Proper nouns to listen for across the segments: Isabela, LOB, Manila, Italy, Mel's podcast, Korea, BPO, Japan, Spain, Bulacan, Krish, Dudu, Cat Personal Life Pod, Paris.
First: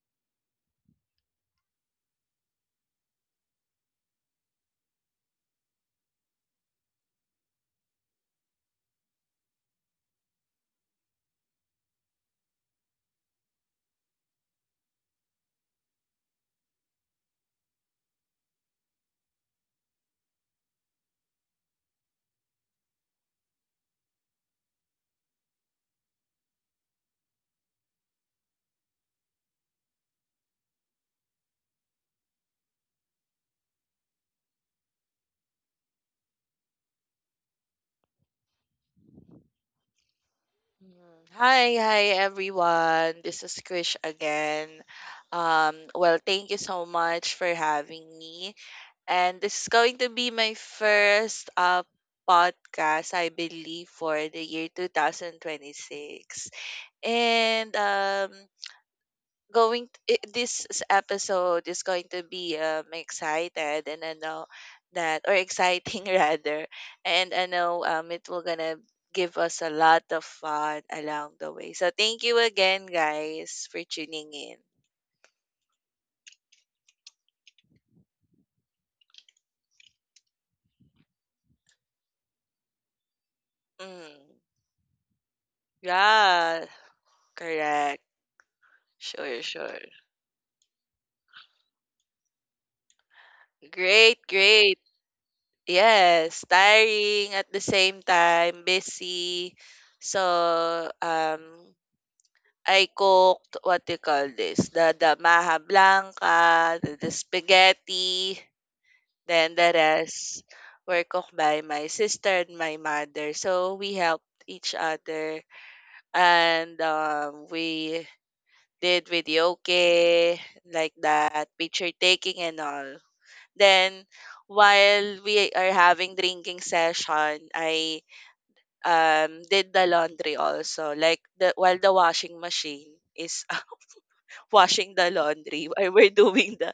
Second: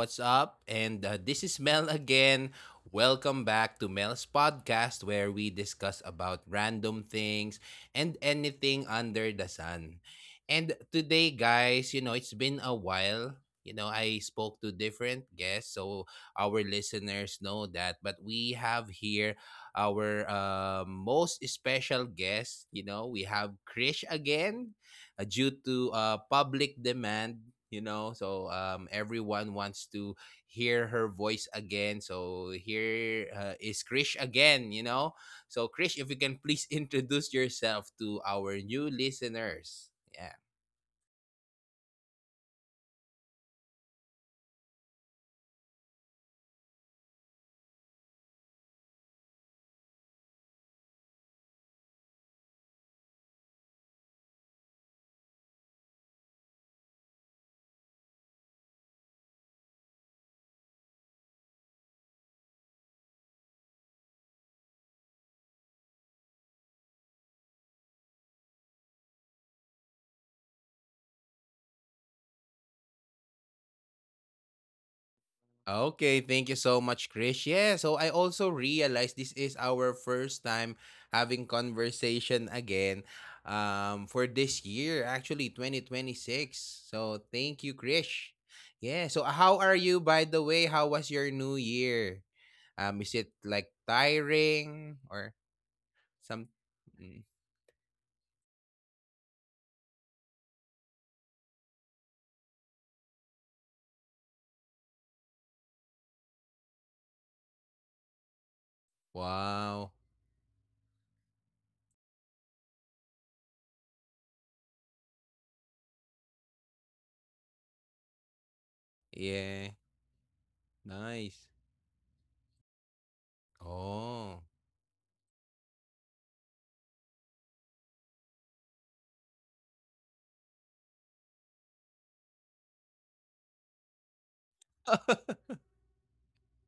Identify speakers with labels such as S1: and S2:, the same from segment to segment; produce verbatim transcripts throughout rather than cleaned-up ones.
S1: What's up? And uh, This is Mel again. Welcome back to Mel's podcast, where we discuss about random things and anything under the sun. And today, guys, you know it's been a while. You know, I spoke to different guests, so our listeners know that. But we have here our uh, most special guest. You know, we have Krish again uh, due to uh, public demand you know so um, everyone wants to hear her voice again, so here uh, is Krish again, you know so krish if you can please introduce yourself to our new listeners. Yeah.
S2: Mm. Hi, hi everyone. This is Krish again. Um, well, thank you so much for having me. And this is going to be my first uh podcast, I believe, for the year two thousand twenty-six. And um going t- I- this s- episode is going to be um excited, and I know that, or exciting rather, and I know um it will gonna give us a lot of fun along the way. So thank you again guys for tuning in.
S1: Okay, thank you so much, Krish. Yeah, so I also realized this is our first time having conversation again, um, for
S2: Mm,
S1: this year, actually twenty twenty-six.
S2: yeah,
S1: So thank you,
S2: correct.
S1: Krish. Yeah, so
S2: Sure,
S1: how
S2: sure.
S1: are you, by the way? How was your new year? Um, is it like
S2: Great, great.
S1: tiring or
S2: Yes,
S1: some? Mm.
S2: tiring at the same time, busy. So um I cooked, what do you call this, the the maha blanca, the the spaghetti, then the
S1: Wow.
S2: rest were cooked by my sister and my mother. So we helped each other, and um, we did
S1: Yeah,
S2: videoke, like that,
S1: nice.
S2: picture taking and all. Then
S1: Oh,
S2: while we are having drinking session, I um did the laundry also. Like the, while the washing machine is washing the laundry while we're doing the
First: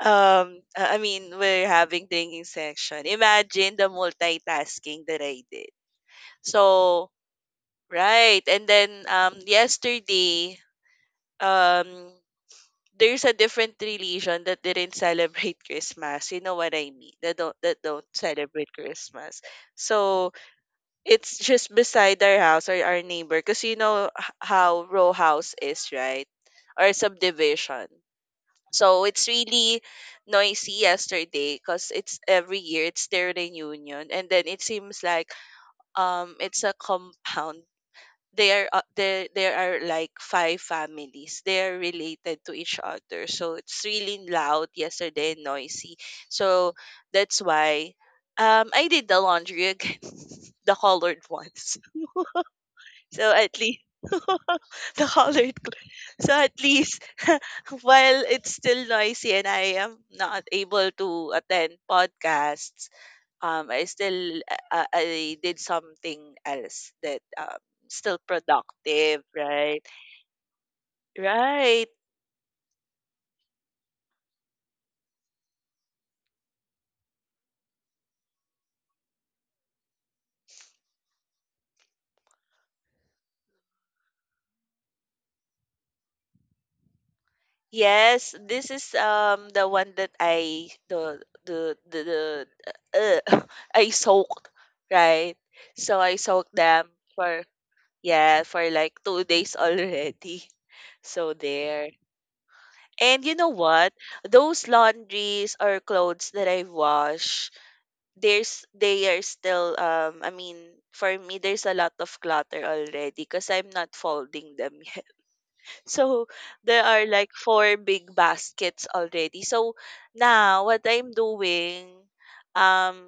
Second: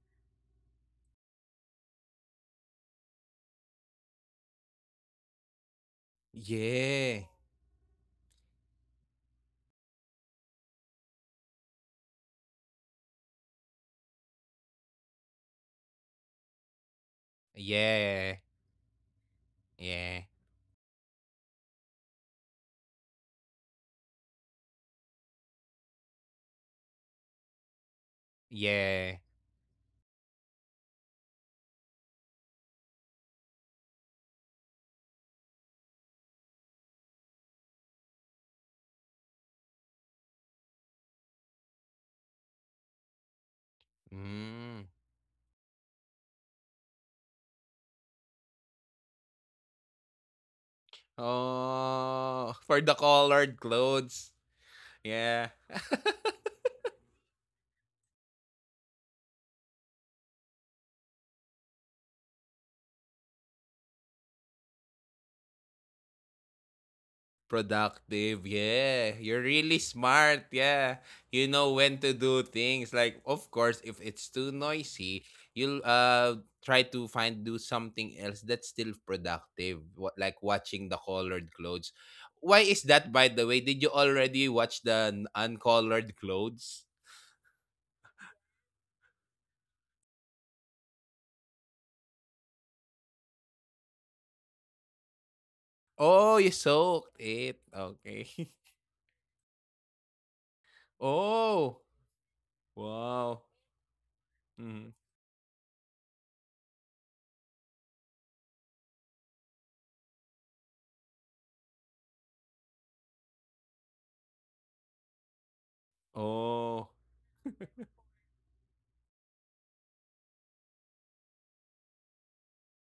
S2: um uh, I mean, we're having drinking section. Imagine the multitasking that I did. So
S1: yeah,
S2: right, and then um yesterday um there's a different religion that didn't celebrate Christmas. You know what I mean? That don't that don't
S1: yeah,
S2: celebrate Christmas.
S1: yeah,
S2: So it's just beside our house or our neighbor, because you know, h- how row house is, right? Or subdivision. So
S1: yeah.
S2: it's really noisy yesterday, because it's every year it's their reunion, and then it seems like um it's a compound. There are uh, there there are like five families. They are related to each other, so it's really loud
S1: Mm.
S2: yesterday and noisy. So that's why um I did the laundry again, the colored ones.
S1: Oh, for the
S2: So at
S1: colored
S2: least,
S1: clothes.
S2: the colored
S1: Yeah.
S2: gla- so at least while it's still noisy and I am not able to attend podcasts, um, I still uh, uh, I did something else that um still
S1: Productive.
S2: productive,
S1: Yeah. You're
S2: right?
S1: really smart. Yeah. You
S2: Right.
S1: know when to do things. Like, of course, if it's too noisy, you'll uh try to find do something else that's still productive. What, like watching the colored clothes. Why is that, by the way? Did you already watch the n- uncolored clothes?
S2: Yes, this is um the one that I, the the the, the uh, I soaked, right? So I soaked
S1: Oh, you
S2: them
S1: soaked
S2: for,
S1: it.
S2: yeah,
S1: Okay.
S2: for like two days already. So there.
S1: Oh.
S2: And you know
S1: Wow.
S2: what? Those
S1: Mm.
S2: laundries or clothes that I wash, there's, they are still, um I mean, for me there's a lot of clutter already because I'm not folding them yet. So there are
S1: Oh.
S2: like four big baskets already. So now what I'm doing, um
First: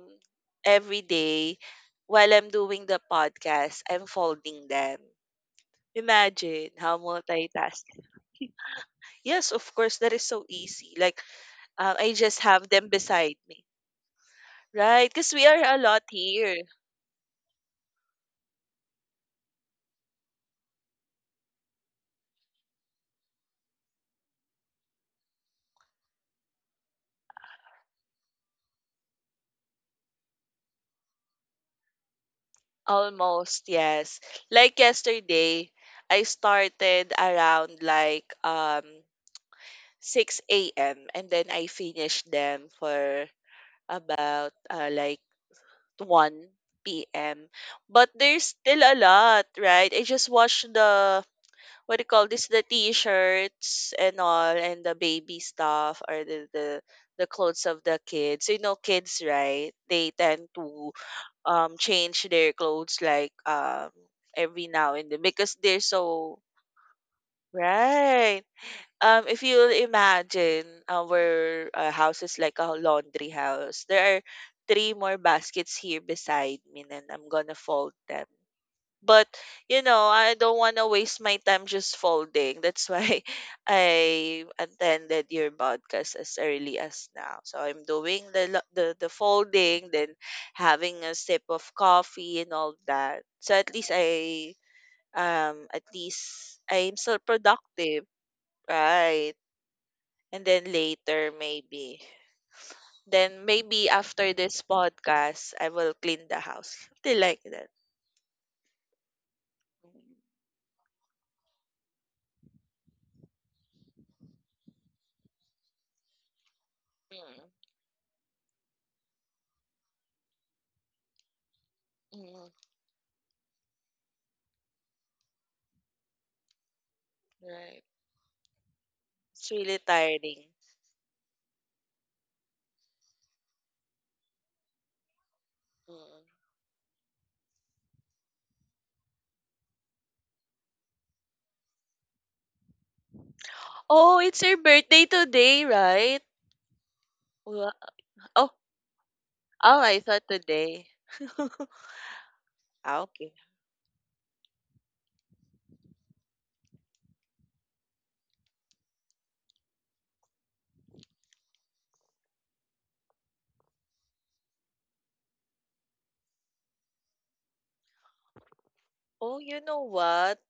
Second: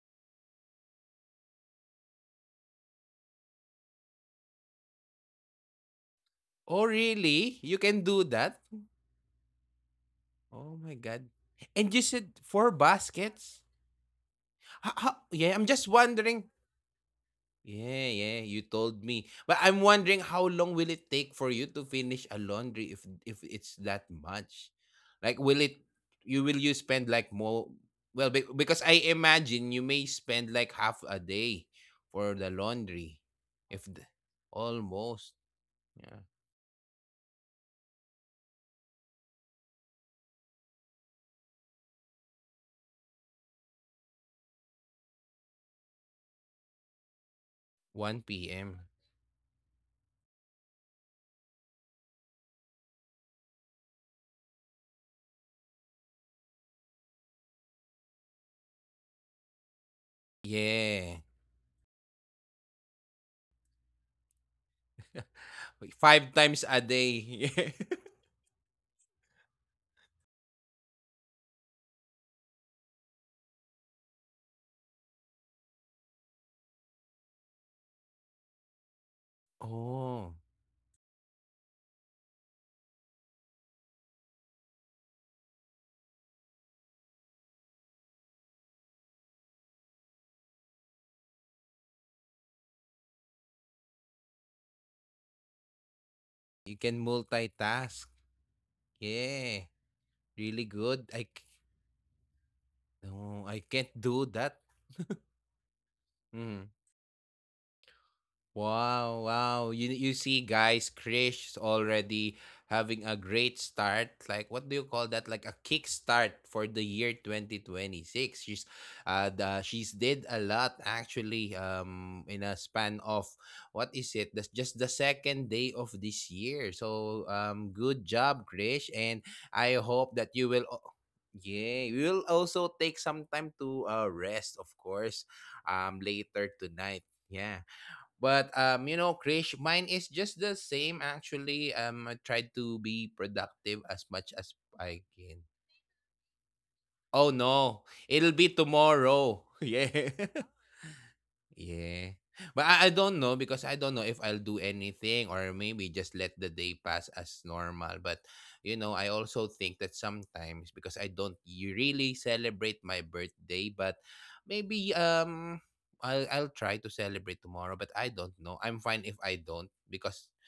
S2: every day while I'm doing the podcast, I'm folding them. Imagine
S1: Oh,
S2: how
S1: really? You
S2: multitask.
S1: can do that?
S2: Yes, of course, that is so
S1: Oh my
S2: easy. Like,
S1: God. And
S2: um,
S1: you
S2: I
S1: said
S2: just have
S1: four
S2: them beside
S1: baskets?
S2: me,
S1: Ha-
S2: right?
S1: ha-
S2: Because we
S1: yeah,
S2: are
S1: I'm
S2: a
S1: just
S2: lot
S1: wondering.
S2: here.
S1: Yeah, yeah, you told me. But I'm wondering how long will it take for you to finish a laundry if if it's that much? Like will it You will you spend like more well be, because I imagine you may spend like half a day for the laundry
S2: Almost,
S1: if the,
S2: yes. Like
S1: almost,
S2: yesterday, I
S1: yeah,
S2: started around like um six a m and then I finished them for about uh, like one p m. But
S1: 1
S2: there's still
S1: p.m.
S2: a lot, right? I just watched the, what do you call this, the t-shirts and all, and the baby stuff, or the the, the clothes of the kids. So, you know, kids, right, they tend to
S1: Yeah.
S2: um change their clothes like um every now and then, because they're
S1: Five
S2: so
S1: times a day.
S2: right. um if you imagine, our uh, house is like a laundry house. There are three more baskets here beside me and I'm gonna fold them, but, you know, I
S1: Oh.
S2: don't want to waste my time just folding. That's why I attended your podcast as early as now. So I'm doing the lo- the, the folding, then having a sip of coffee and all that. So at least I um at least
S1: You
S2: I'm
S1: can
S2: still productive,
S1: multitask.
S2: right?
S1: Yeah.
S2: And then
S1: Really good. I,
S2: later
S1: c-
S2: maybe. Then
S1: no, I
S2: maybe
S1: can't do
S2: after
S1: that.
S2: this podcast I will clean the
S1: Mm.
S2: house. Something like that.
S1: Wow, wow. You you see, guys, Krish is already having a great start. Like what do you call that? Like a kickstart for the year
S2: Mm,
S1: twenty twenty-six. She's uh the, she's did a lot actually
S2: mm,
S1: um in
S2: mm.
S1: a span of what is it? That's just the second day of this year. So um
S2: Right.
S1: good job, Krish, and
S2: It's really
S1: I hope that you
S2: tiring.
S1: will al- yeah, we will also take some time to uh rest, of course, um
S2: Mm.
S1: later tonight. Yeah. But um, you know, Krish, mine is just the same actually. Um, I try to be productive as
S2: Oh,
S1: much
S2: it's
S1: as
S2: your
S1: I
S2: birthday
S1: can.
S2: today, right?
S1: Oh no,
S2: Wa-
S1: it'll be
S2: oh,
S1: tomorrow.
S2: oh, I
S1: Yeah,
S2: thought today.
S1: yeah. But I, I
S2: Ah,
S1: don't know
S2: okay.
S1: because I don't know if I'll do anything or maybe just let the day pass as normal. But you know, I also think that sometimes because I don't y- really celebrate my birthday, but maybe um I'll I'll try to celebrate tomorrow, but I don't know. I'm fine if
S2: Oh,
S1: I
S2: you
S1: don't
S2: know
S1: because
S2: what?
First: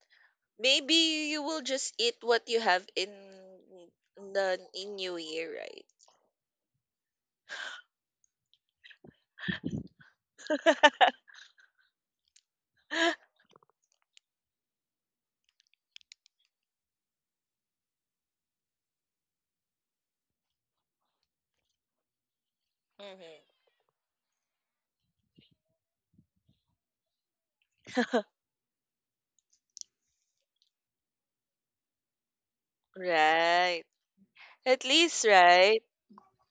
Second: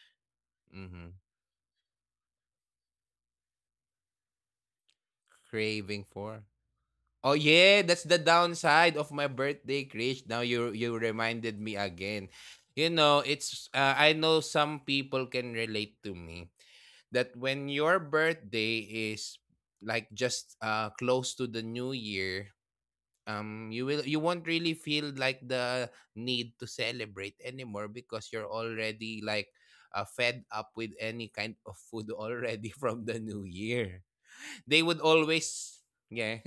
S1: mhm.
S2: Maybe you will just eat what you have in the, in New Year, right?
S1: Craving for? Oh yeah, that's the downside of my birthday, Krish. Now you you reminded me again. You know, it's uh, I know some people can relate to me that when your birthday is like just uh close to the new year,
S2: Mhm.
S1: um you will you won't really feel like the need to celebrate anymore because you're already like uh, fed up with any kind of food already from the new
S2: Right.
S1: year.
S2: At
S1: They would
S2: least, right?
S1: always yeah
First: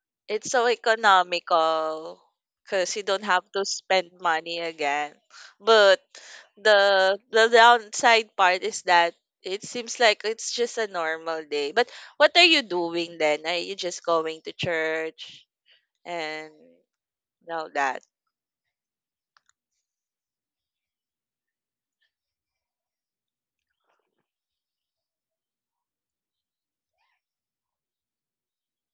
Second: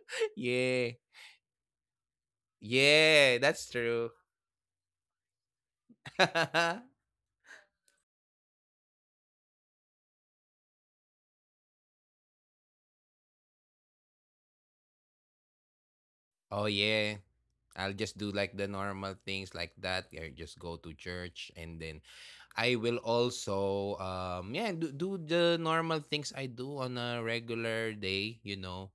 S2: It's so
S1: yeah
S2: economical because you don't
S1: yeah
S2: have
S1: that's
S2: to
S1: true
S2: spend money again. But the the downside part is that it seems like it's just a normal day. But what are you doing then? Are you just going to church and
S1: oh yeah,
S2: all
S1: I'll
S2: that?
S1: just do like the normal things. Like that, I just go to church, and then I will also um yeah do, do the normal things I do on a regular day, you know.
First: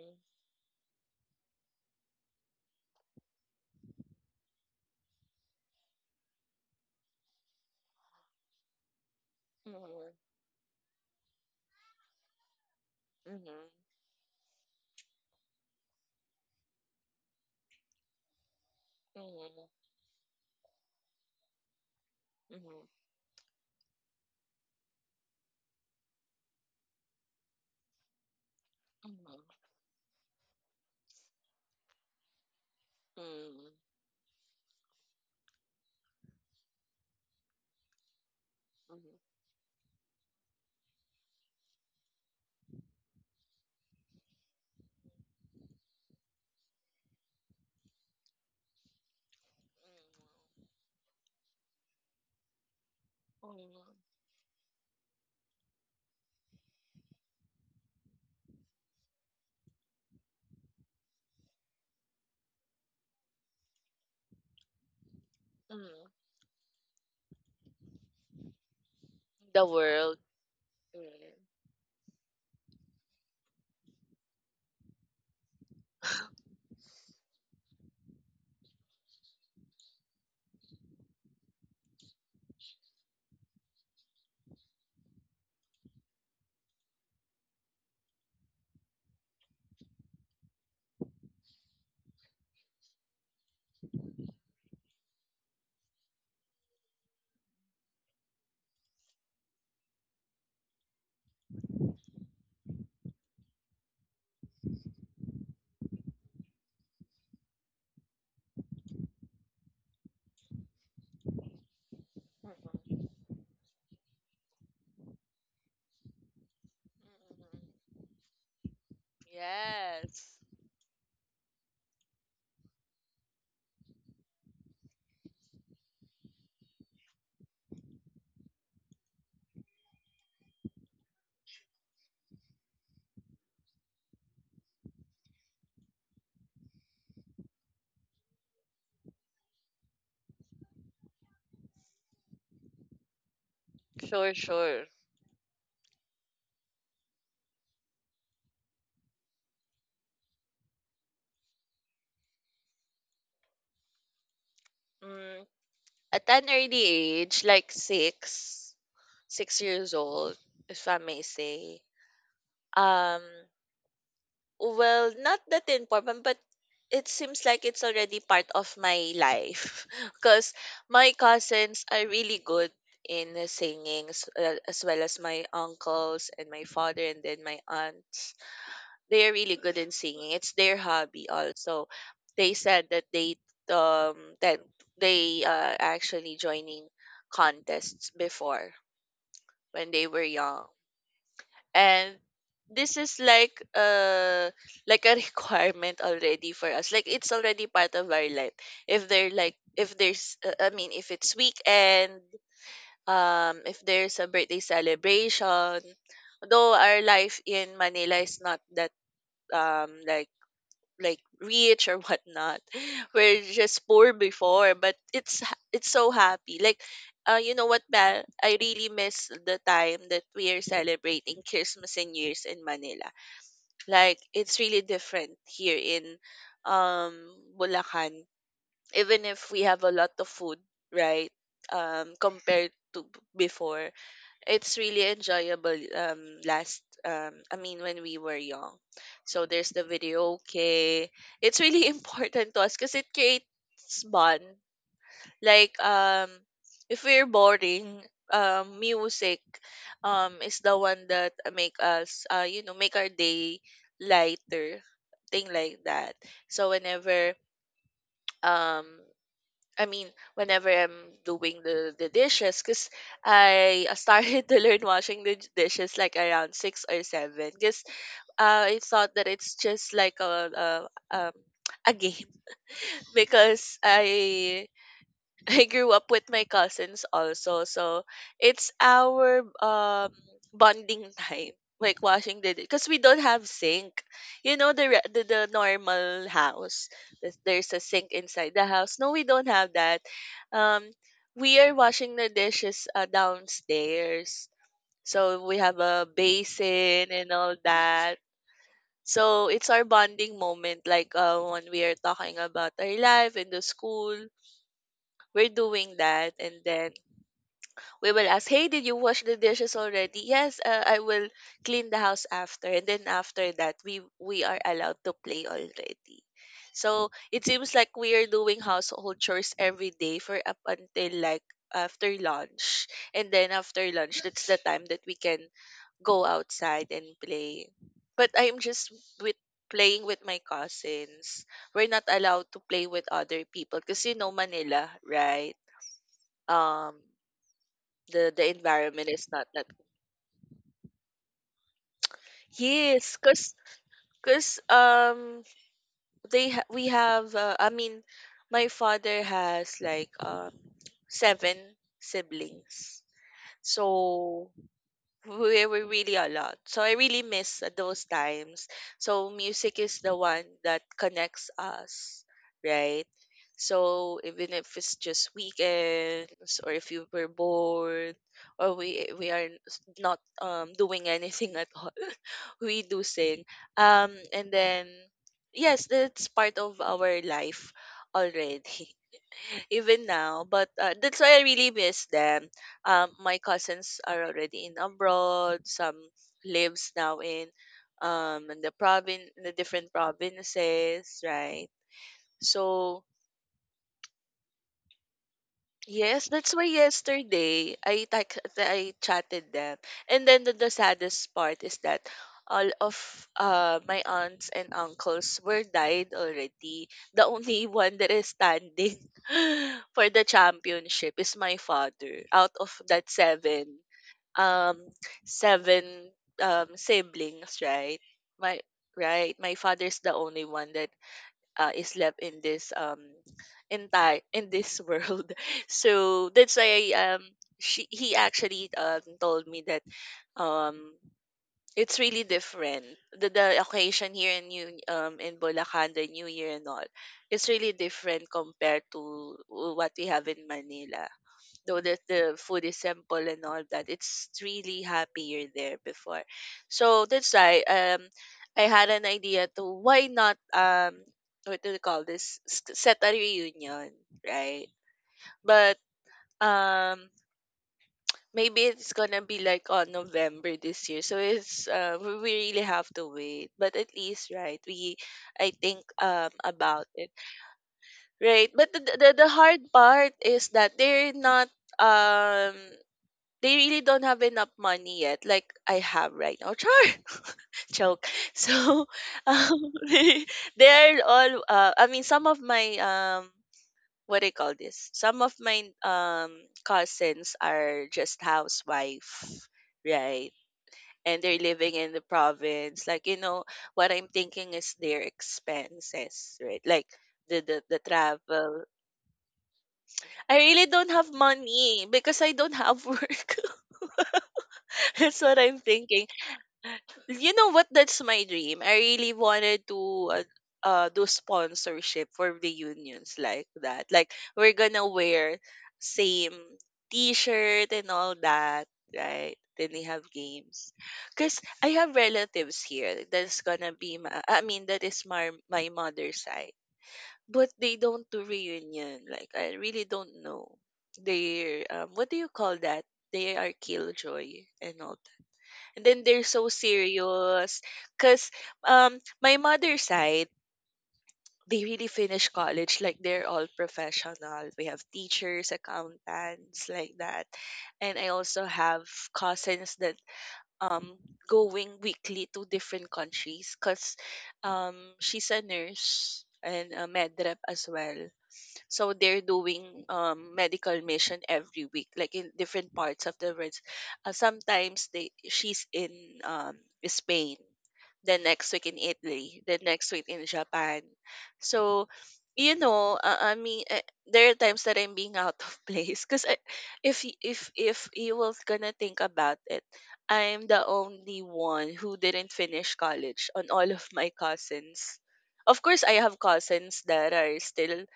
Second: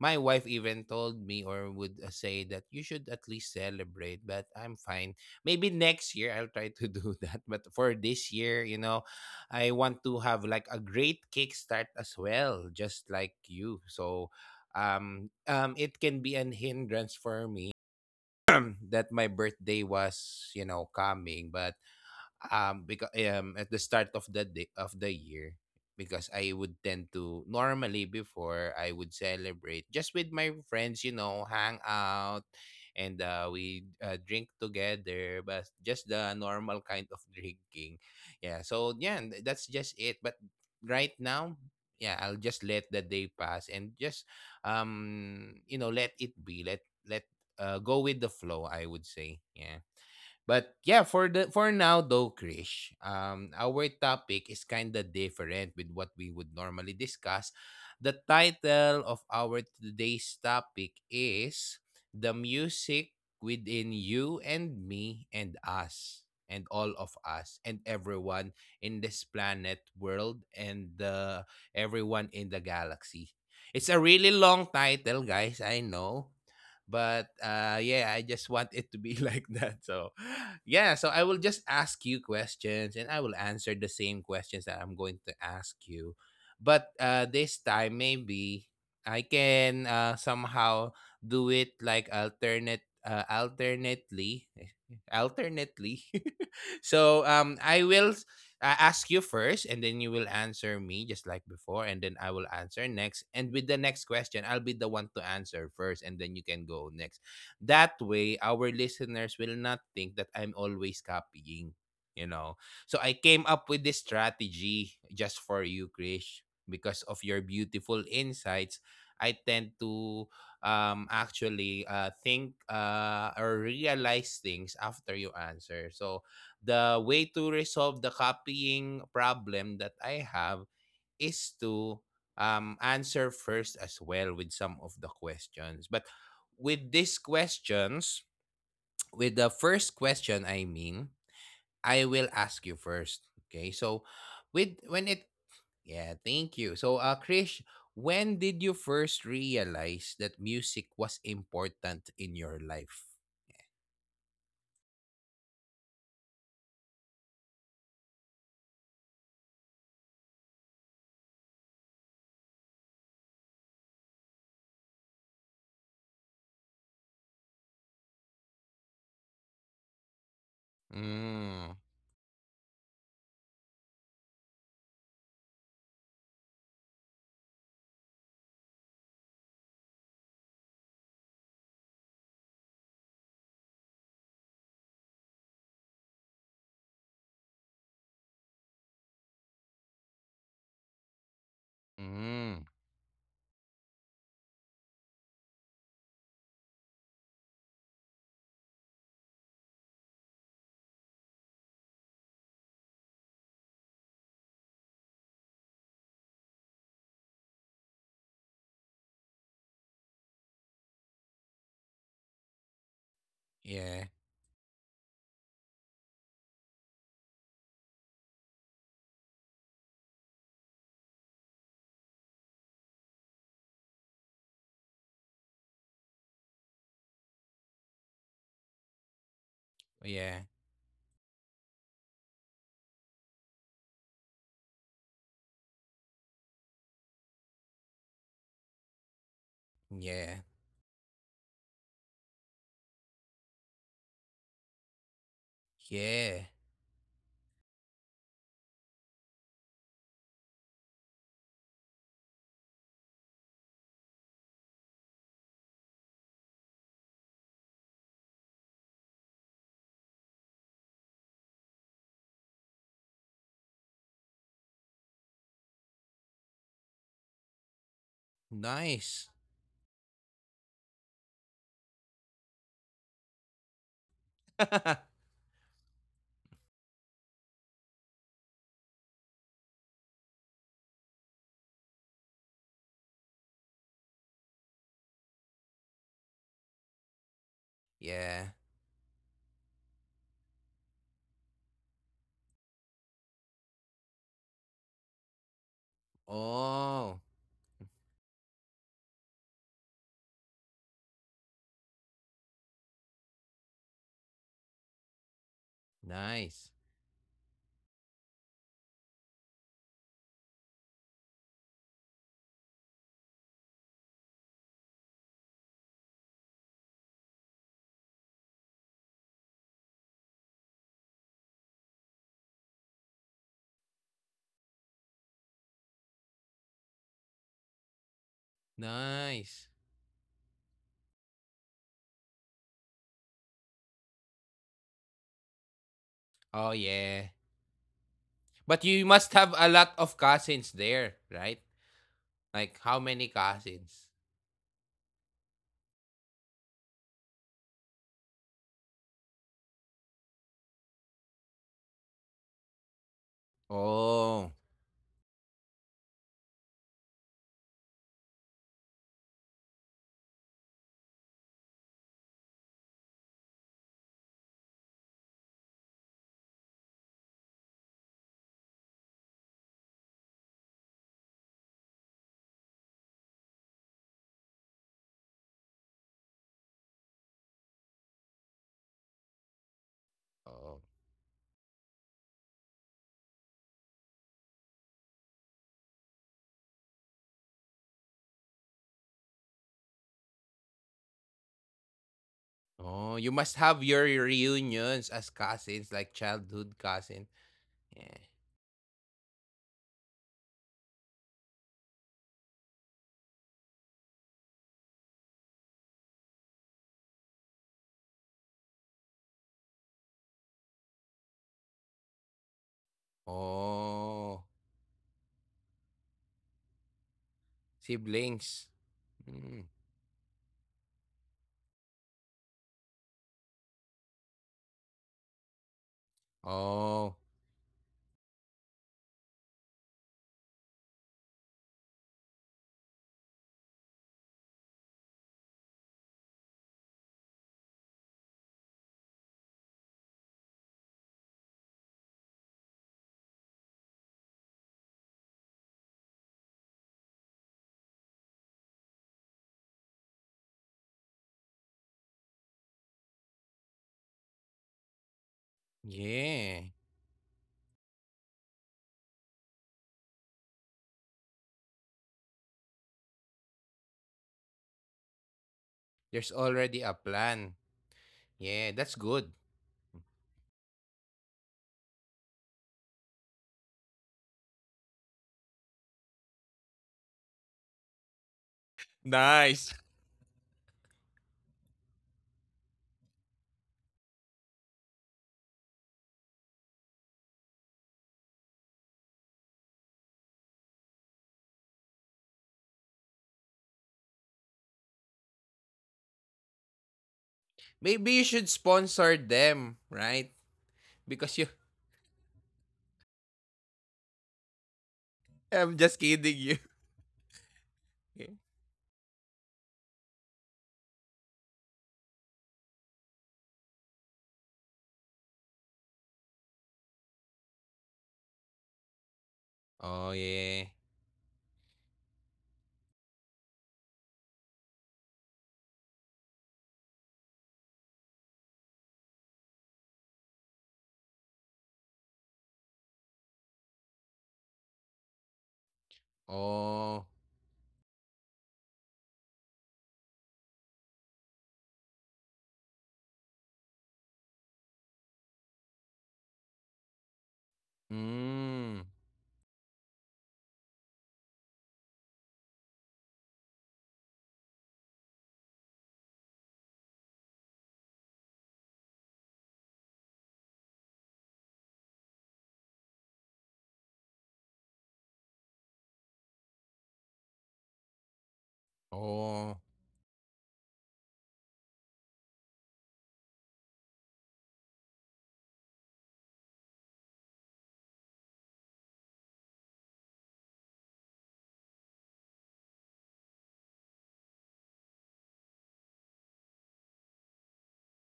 S1: My wife even told me or would uh, say that you should at least celebrate, but I'm fine. Maybe next year I'll try to do that. But for this year, you know, I want
S2: mhm,
S1: to have like a great kickstart as well, just like
S2: mhm,
S1: you. So um um it can be an hindrance for me that my
S2: mhm,
S1: birthday was, you know, coming, but
S2: mhm,
S1: um
S2: mhm,
S1: because um at the start of the day of the year because I would tend to normally before I would
S2: mhm,
S1: celebrate just with my friends, you know, hang out and uh,
S2: mhm,
S1: we uh, drink together, but just the normal kind of drinking. Yeah, so yeah, and
S2: mhm,
S1: that's just it. But right now, yeah, I'll just let the day pass and just um you know let it be. Let let uh, go with the flow, I would say, yeah. But yeah, for the for now though, Krish, um, our topic is kind of different with what we would normally discuss. The title of our today's topic is "The Music Within You and Me and
S2: mhm.
S1: Us and all of us and everyone in this
S2: The
S1: planet
S2: world.
S1: world and
S2: Mhm,
S1: uh, everyone in the galaxy." It's a really long title, guys, I know. But uh, yeah, I just want it to be like that. So yeah, so I will just ask you questions and I will answer the same questions that I'm going to ask you. But uh, this time, maybe I can uh, somehow do it like alternate, uh, alternately, alternately. So um, I will I ask you first, and then you will answer me just like before, and then I will answer next. And with the next question, I'll be the one to answer first, and then you can go next. That way, our listeners will not think that I'm always copying, you know. So
S2: mhm,
S1: I came up with this strategy just for you, Krish, because of your
S2: mhm.
S1: beautiful insights. I tend to
S2: Yes.
S1: um actually uh think uh or realize things after you answer. So the way to resolve the copying problem that I have is to um, answer first as well with some of the questions. But with these questions, with the first question, I mean, I will ask you first. Okay. So,
S2: Sure,
S1: with
S2: sure.
S1: when it, yeah, thank you. So, uh, Krish, when did you first realize that music was important in your life?
S2: Mm, at an early age, like six, six years old, if I may say. Um, well, not that important, but it seems like it's already part of my life because my
S1: Mm,
S2: cousins are really good in singing, s- uh, as well as my uncles and my father and then my aunt. They are really good in singing. It's their hobby also. They said that they um that they uh actually joining contests before, when they were young. And
S1: mm,
S2: this is like uh like a requirement already for us. Like it's already part of our life. If they're like, if there's uh, I mean, if it's weekend, um if there's a birthday celebration, though our life in Manila is not that um like like rich or whatnot. We're just
S1: yeah,
S2: poor before, but it's ha- it's so happy. Like, uh, you know what, Bal? I really miss the time that we are celebrating Christmas and New Year's in Manila. Like, it's really different here in um Bulacan. Even if we have a lot of
S1: yeah,
S2: food, right? Um, compared to b- before, it's really enjoyable um last um I mean when we were young. So there's the
S1: yeah.
S2: video okay. It's really important to us because it creates bond. Like um
S1: Yeah.
S2: if we're boring, um music um is the one that make us, uh you know, make our day lighter. Thing like that. So whenever, um I mean, whenever I'm doing the, the dishes, because I started to learn washing the dishes like around six or seven, because uh, I thought
S1: Nice.
S2: that it's just like a, a, um, a game because I I grew up with my cousins also, so it's our um bonding time, like washing the, because we don't have sink. You know the, re- the, the normal house, there's there's a sink
S1: Yeah.
S2: inside the house. No, we don't have that. Um, we are washing the dishes uh, downstairs, so we have a
S1: Oh,
S2: basin and all that. So it's our bonding moment, like, uh, when we are talking about our life in the school, we're doing that,
S1: nice.
S2: and then we will ask, "Hey, did you wash the dishes already?" "Yes, uh, I will clean the house after." And then after that, we we are allowed to play already. So it seems like we are doing household chores every day for up until like after lunch, and then after lunch, that's the time that we can go outside and play. But I'm just with
S1: Nice.
S2: playing with my cousins. We're not allowed to play with other people, because you know Manila, right?
S1: Oh,
S2: Um,
S1: yeah.
S2: the the
S1: But you
S2: environment
S1: must
S2: is
S1: have
S2: not
S1: a
S2: that.
S1: lot of cousins there, right? Like, how many
S2: Yes, cause
S1: cousins?
S2: cause um they ha- we have, uh, I mean, my father has like um seven siblings.
S1: Oh.
S2: So we were really a lot. So I really miss those times. So music is the one that connects us, right? So even if it's just weekends, or if you were bored, or we we are s- not um doing anything at all, we do sing. Um and then yes, that's part of our life already, even now.
S1: Oh.
S2: But uh, that's why I really miss them. Um, my cousins are already in abroad. Some lives now in um in the province, in the different provinces, right?
S1: Oh,
S2: So
S1: you must have your reunions as cousins, like
S2: yes,
S1: childhood
S2: that's why
S1: cousin.
S2: yesterday
S1: Yeah.
S2: I text, I chatted them, and then the, the saddest part is that all of uh my aunts and uncles were died already. The only one that is standing for the championship is my father, out of that seven
S1: Oh,
S2: um, seven um, siblings, right?
S1: siblings.
S2: My right,
S1: Mm.
S2: my father's the only one that uh, is left in this um entire in this world. So that's why
S1: Oh,
S2: um she he actually um told me that um it's really different, the the occasion here in New um in Bulacan, the New Year and all. It's really different compared to, uh, what we have in Manila, though that the food is simple and all that, it's really happier there before. So that's why um I had an idea to why not, um what do they call this, s- set a reunion, right? But
S1: yeah.
S2: um maybe it's gonna be like on November this year, so it's, uh we we really have to wait, but at least, right, we I think
S1: There's
S2: um
S1: already a
S2: about it,
S1: plan.
S2: right?
S1: Yeah,
S2: But
S1: that's
S2: the, the
S1: good.
S2: the hard part is that they're not um they really don't have enough money yet, like I have right now. Char! Joke. So,
S1: Nice.
S2: um, they're all, uh, I mean, some of my, um, what do you call this? Some of my, um, cousins are just housewife, right? And they're living in the province. Like, you know, what I'm thinking is their expenses, right? Like, the, the, the
S1: Maybe you should
S2: travel.
S1: sponsor them, right?
S2: I really don't have
S1: Because you
S2: money because I don't have work. That's what I'm
S1: I'm just
S2: thinking.
S1: kidding you.
S2: You know what? That's my dream. I really wanted to uh, uh do sponsorship for reunions like that. Like we're gonna wear same T-shirt and all that, right? Then we
S1: Oh
S2: have
S1: yeah.
S2: games. Cause I have relatives here that's gonna be my. I mean that is my my mother's side, but they don't do reunion. Like I really don't know. They're um, what do you call that? They are killjoy and all and then they're so
S1: Oh.
S2: serious. Because um, my mother's side, they really finish college like they're all professional. We have teachers, accountants, like that. And I also
S1: Mm.
S2: have cousins that um going weekly to different countries because um she's a nurse and a med rep as well. So they're doing um, medical mission every week, like in different parts of the world. Uh, sometimes they she's in um, Spain, the next week in Italy,
S1: Oh.
S2: the next week in Japan. So you know, uh, I mean, uh, there are times that I'm being out of place because if y- if if you will gonna think about it, I'm the only one who didn't finish college on all of my cousins. Of course, I have cousins that are still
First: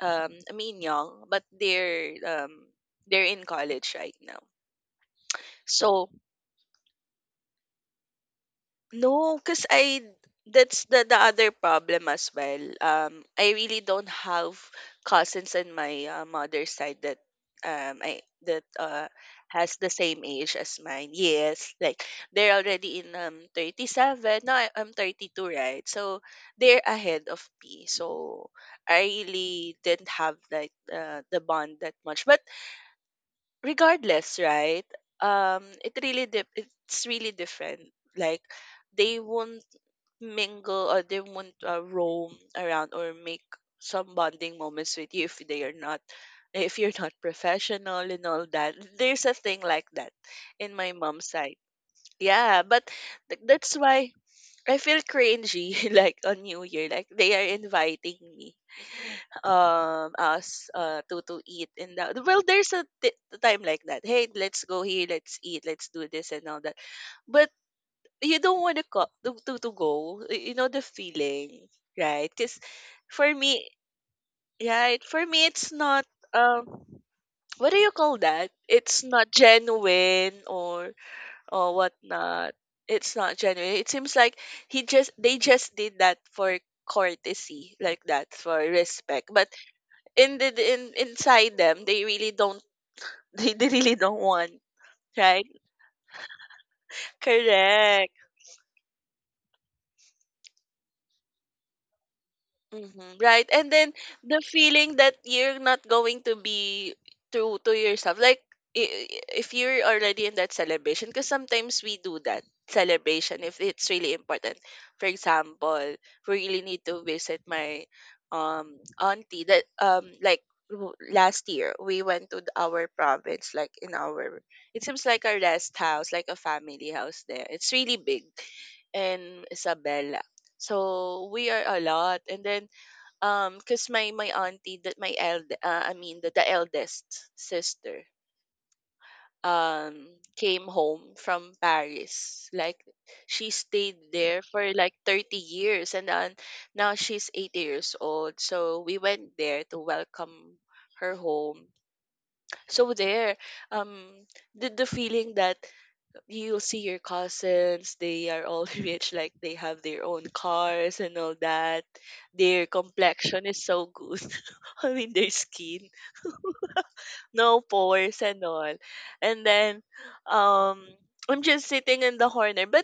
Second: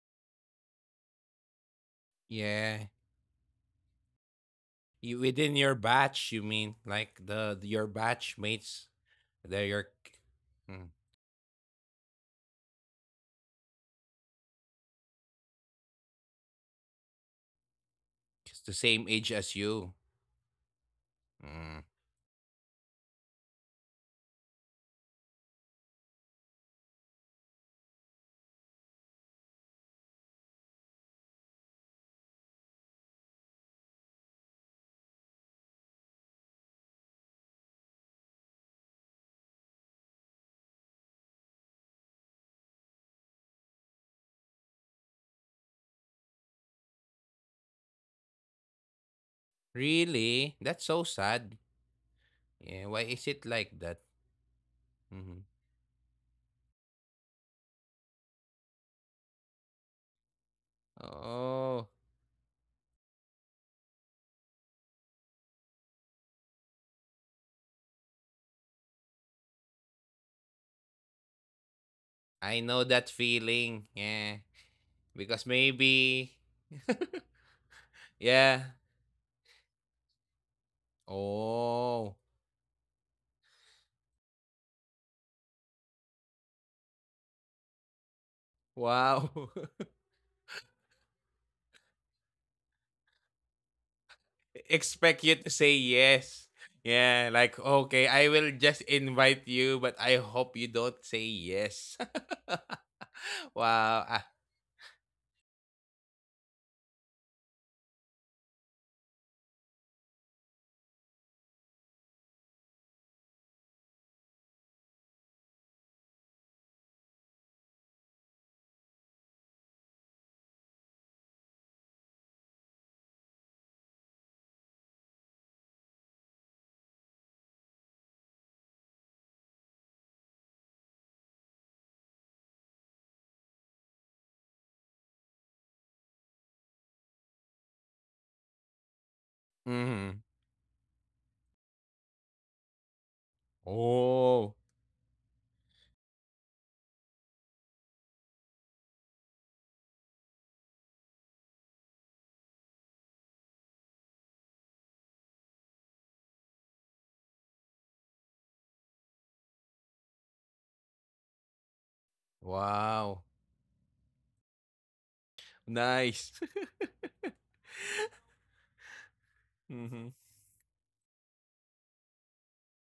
S2: um I mean young, but they're um
S1: Yeah.
S2: they're in college right now.
S1: You, within your
S2: So
S1: batch, you mean like the your batch mates,
S2: no, cause
S1: they're your
S2: I that's
S1: mm,
S2: the the other problem as well. Um, I really don't have cousins in my uh, mother's side that um I
S1: it's
S2: that
S1: the
S2: uh
S1: same age as
S2: has the
S1: you.
S2: same age as mine. Yes,
S1: Mm.
S2: like they're already in um thirty-seven. No, I, I'm thirty-two, right? So they're ahead of me. So I really didn't have like uh, the bond that much. But regardless, right? Um, it really dip it's really different. Like they won't mingle or they won't uh, roam around or make some bonding moments with you if they are not if you're not professional and all that. There's a thing like that
S1: Really?
S2: in
S1: That's
S2: my
S1: so
S2: mom's side.
S1: sad.
S2: Yeah, but
S1: Yeah. Why is
S2: th-
S1: it
S2: that's
S1: like that?
S2: why I feel
S1: Mhm.
S2: cringy like on New Year, like they are inviting me, um, us uh to to eat
S1: Oh,
S2: and that. Well, there's a t- time like that. Hey, let's go here, let's eat, let's do this and all that. But you don't want to co- to, to to go. y- You know the feeling, right?
S1: I
S2: Because
S1: know that
S2: for me,
S1: feeling. Yeah.
S2: right, for me
S1: Because
S2: it's not
S1: maybe,
S2: um, what do you call that?
S1: yeah,
S2: It's not genuine or or
S1: oh,
S2: whatnot. It's not genuine. It seems like he just they just did that for courtesy, like that for respect. But
S1: wow.
S2: in the in inside them, they really don't they, they really don't want,
S1: Expect you
S2: right?
S1: to say yes. Yeah, like, okay,
S2: Correct.
S1: I will just invite you, but I hope you don't say yes.
S2: Mhm, right. And then
S1: Wow. Ah,
S2: the feeling that you're not going to be true to yourself. Like i- i- if you're already in that celebration, because sometimes we do that celebration if it's really important. For example, we really need to visit my um auntie that um like w- last year we went to th- our province like in our it seems like a rest house like a family house there, it's really big in Isabela, so we are a lot and then um, cause my my auntie that my eld uh, I mean the, the eldest sister um
S1: mhm.
S2: came home from Paris. Like she stayed there
S1: Oh,
S2: for like thirty years and then now she's eighty years old. So we went there to welcome her home. So there um the, the feeling that you'll see your cousins, they are all rich, like they have their own cars and all that, their
S1: wow.
S2: complexion is so good. I mean their skin,
S1: Nice.
S2: no pores and all. And then
S1: Mhm.
S2: um I'm just sitting in the corner, but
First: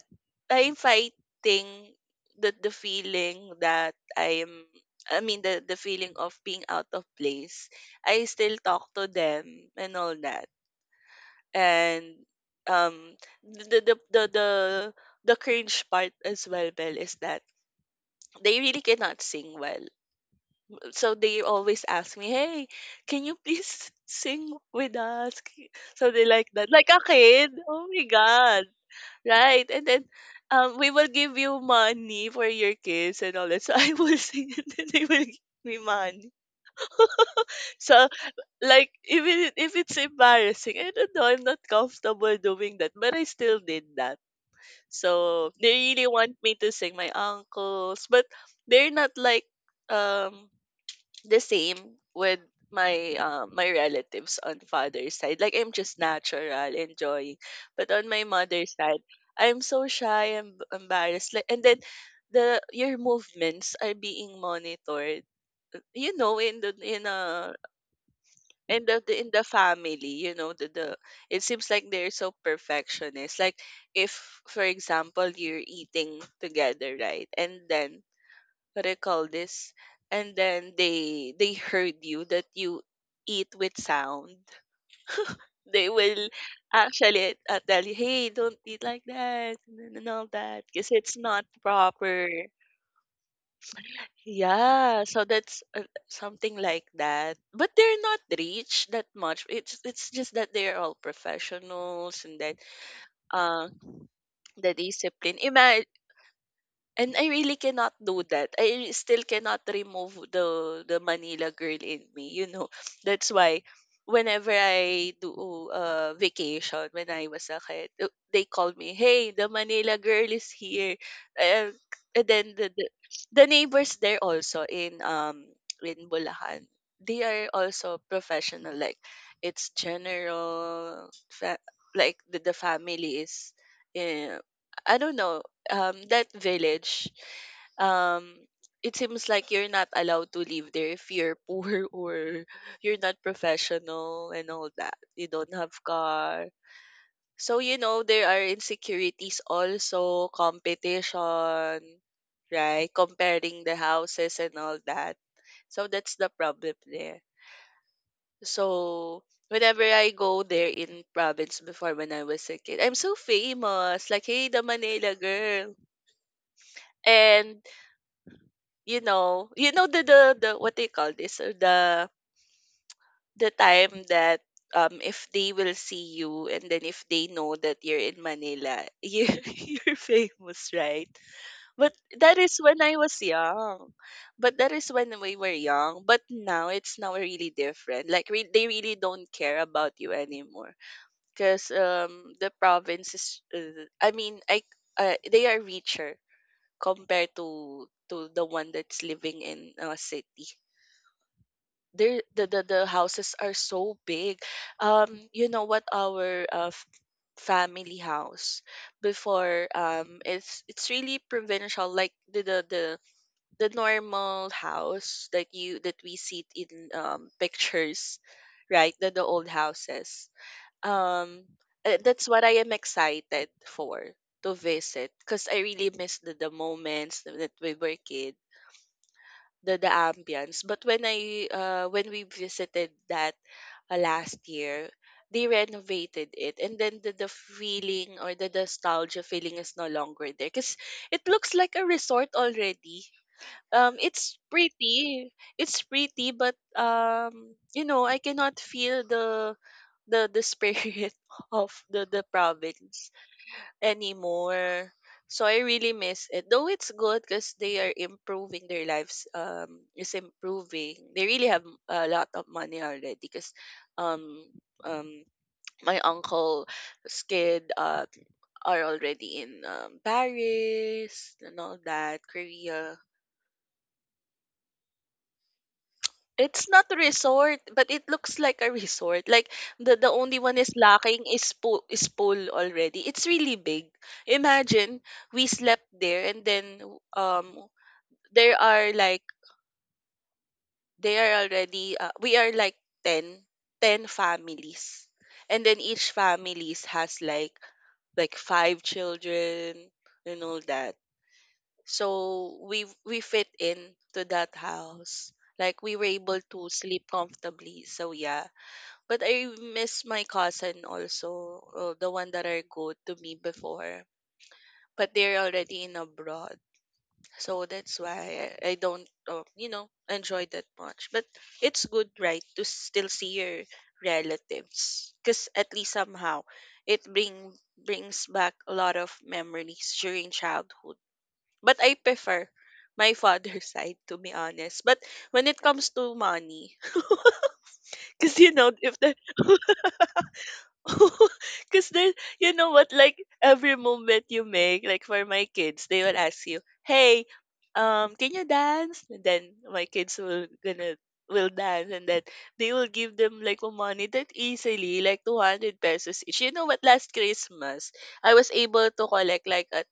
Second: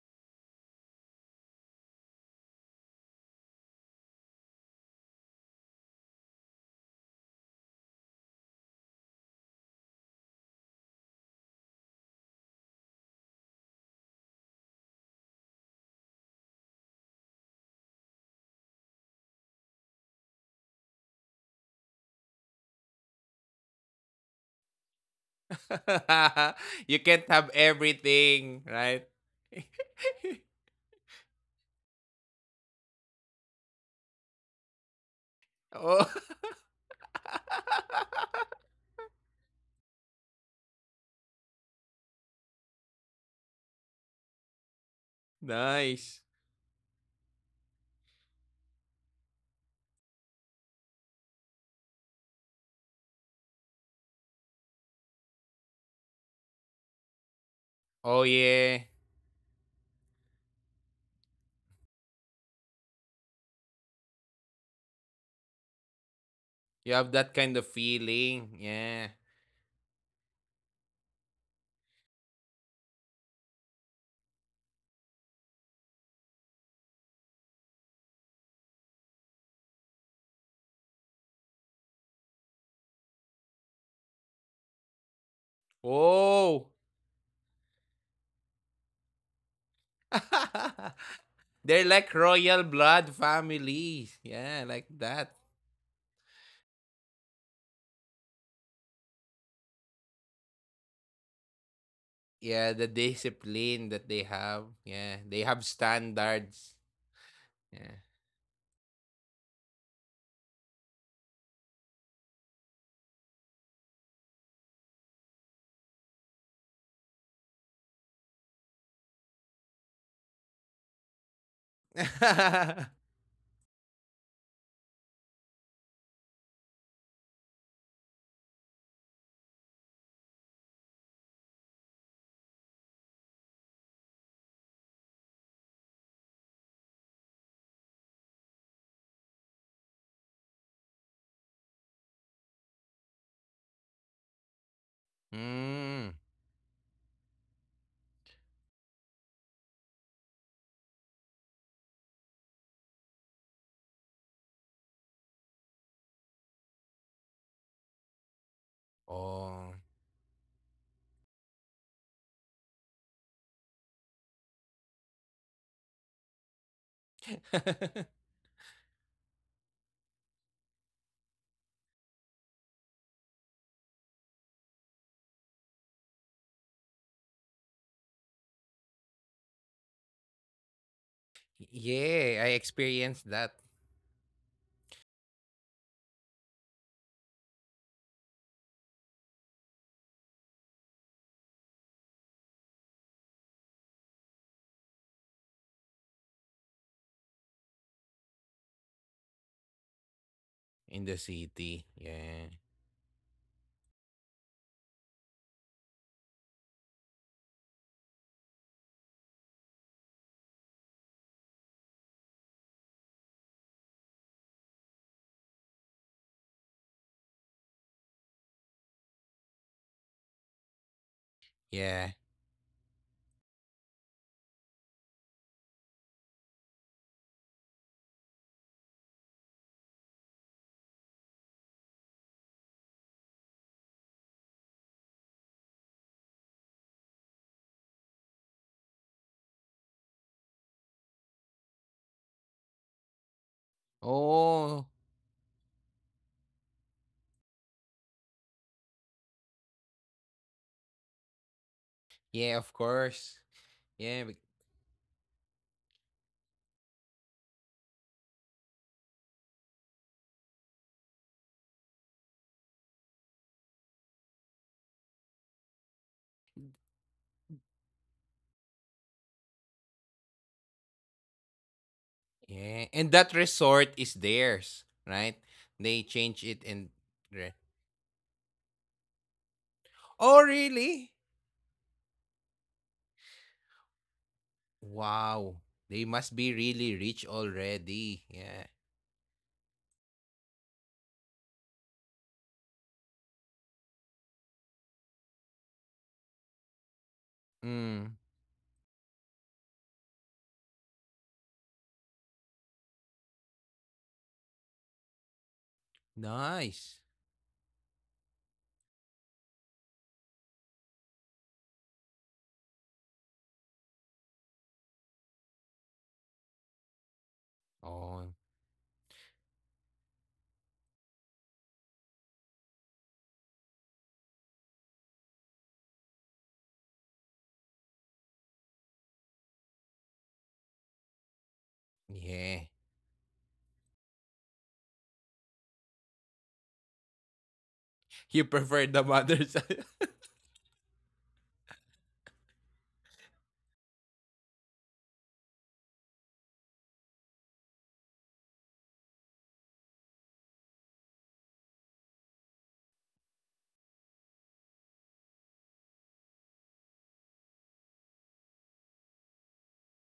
S2: I'm fighting the the feeling that I'm I mean the the feeling of being out of place. I still talk to them and all that. And, um, the the the the the cringe part as well, Belle, is that they really cannot sing well. So they always ask me, "Hey, can you please sing with us?" K- Something like that, like
S1: You
S2: a
S1: can't have
S2: kid. Oh my
S1: everything,
S2: god,
S1: right?
S2: right? And then, um, we will give you money for your kids and all that. So I will sing, and then they will give me
S1: Oh,
S2: money. So like even if it- if it's embarrassing, I don't know, I'm not comfortable doing that, but I still did that. So they really
S1: nice.
S2: want me to sing, my uncles, but they're not like um the same with my uh, my relatives on father's side. Like I'm just natural, enjoying. But on
S1: Oh,
S2: my mother's
S1: yeah.
S2: side, I'm so shy and embarrassed. Like, and then the your movements are being monitored. You know, in the
S1: You
S2: in
S1: have that
S2: a
S1: kind of feeling.
S2: in the
S1: Yeah.
S2: the- in the family, you know, the, the it seems like they're so perfectionist. Like if for example you're eating together, right, and then what do you call this, and then they they heard you that you eat with sound, they will
S1: Oh.
S2: actually uh, tell you, hey, don't eat like that and all that because it's not
S1: They're like
S2: proper.
S1: royal blood families. Yeah, like
S2: Yeah, so
S1: that.
S2: that's uh, something like that. But they're not rich that much. It's it's just that they're all professionals and that
S1: Yeah, the
S2: uh
S1: discipline that they have.
S2: the
S1: Yeah,
S2: discipline.
S1: they have standards.
S2: And I really cannot
S1: Yeah.
S2: do that. I still cannot remove the the Manila girl in me, you know. That's why whenever I do uh, vacation when I was a kid, uh, they called me, "Hey, the Manila girl is here." Uh, and then the, the the neighbors there also in um in Bulacan, they are also professional. Like it's general, fa- like the, the family is, uh, I don't know, um, that village, um, it seems like you're not allowed to live there if you're poor or you're not professional and all that. You don't have
S1: Mm.
S2: car. So, you know, there are insecurities also, competition, right? Comparing the houses and all that. So that's the problem there. So
S1: Oh.
S2: whenever I go there in province before when I was a kid, I'm so famous. Like, hey, the Manila girl. And You know you know the the the what they call this? Uh, The the time that um if they will see you and then if they know that you're in Manila, you you're famous, right? But that
S1: Yeah, I
S2: is when I was
S1: experienced that
S2: young. But that is when we were young. But now it's now really different. Like re- they really don't care about you anymore because um the province is uh, I mean I uh, they are richer compared to to the one that's living in a city.
S1: in the city.
S2: There, the,
S1: Yeah.
S2: the the houses are so big. Um, you know what? Our uh, f- family house before um it's it's really provincial, like the, the the the normal house that you that we see in um pictures, right, the, the old houses. um uh,
S1: Yeah.
S2: that's what I am excited for, to visit, because I really miss the, the moments that we were kid, the the ambience. But when I uh when we visited that uh, last year, they renovated it and then the, the feeling or the nostalgia feeling is no longer there because it looks like a resort already. Um, it's
S1: Oh,
S2: pretty, it's pretty, but um, you know, I cannot feel the the the spirit of the the
S1: yeah, of
S2: province
S1: course. Yeah. bec-
S2: anymore. So I really miss it. Though it's good because they are improving their lives. Um, is improving. They really have a lot of money already. Because, um, um, my uncle's kid uh are already in um, Paris and all that,
S1: Yeah.
S2: Korea.
S1: And that resort is theirs, right? They change it
S2: It's
S1: and
S2: not a
S1: re-
S2: resort, but it looks like a resort. Like the the
S1: Oh,
S2: only one is
S1: really?
S2: lacking is pool is pool already. It's really big. Imagine we
S1: Wow,
S2: slept
S1: they
S2: there
S1: must
S2: and
S1: be
S2: then
S1: really rich
S2: um
S1: already.
S2: there
S1: Yeah.
S2: are like they are already uh, we are like ten ten families. And then each families has like
S1: Mm,
S2: like five children and all that. So we we fit in to that house. Like we were able to
S1: nice.
S2: sleep comfortably. So yeah, but I miss my cousin also, uh, the one that I go to meet before. But they're already in abroad, so that's
S1: Oh,
S2: why I, I don't, uh, you know, enjoy that much. But it's good, right, to still see your relatives, because at least somehow it bring brings back a lot of memories during childhood. But I prefer
S1: yeah.
S2: my father's side, to be honest. But when it comes to money,
S1: You
S2: because you know,
S1: prefer the
S2: if the
S1: mother's
S2: because there's, you know what, like every movement you make, like for my kids, they will ask you, "Hey, um, can you dance?" And then my kids will gonna will dance, and then they will give them like a money that easily, like two hundred pesos each. You know what? Last Christmas, I was able to collect like a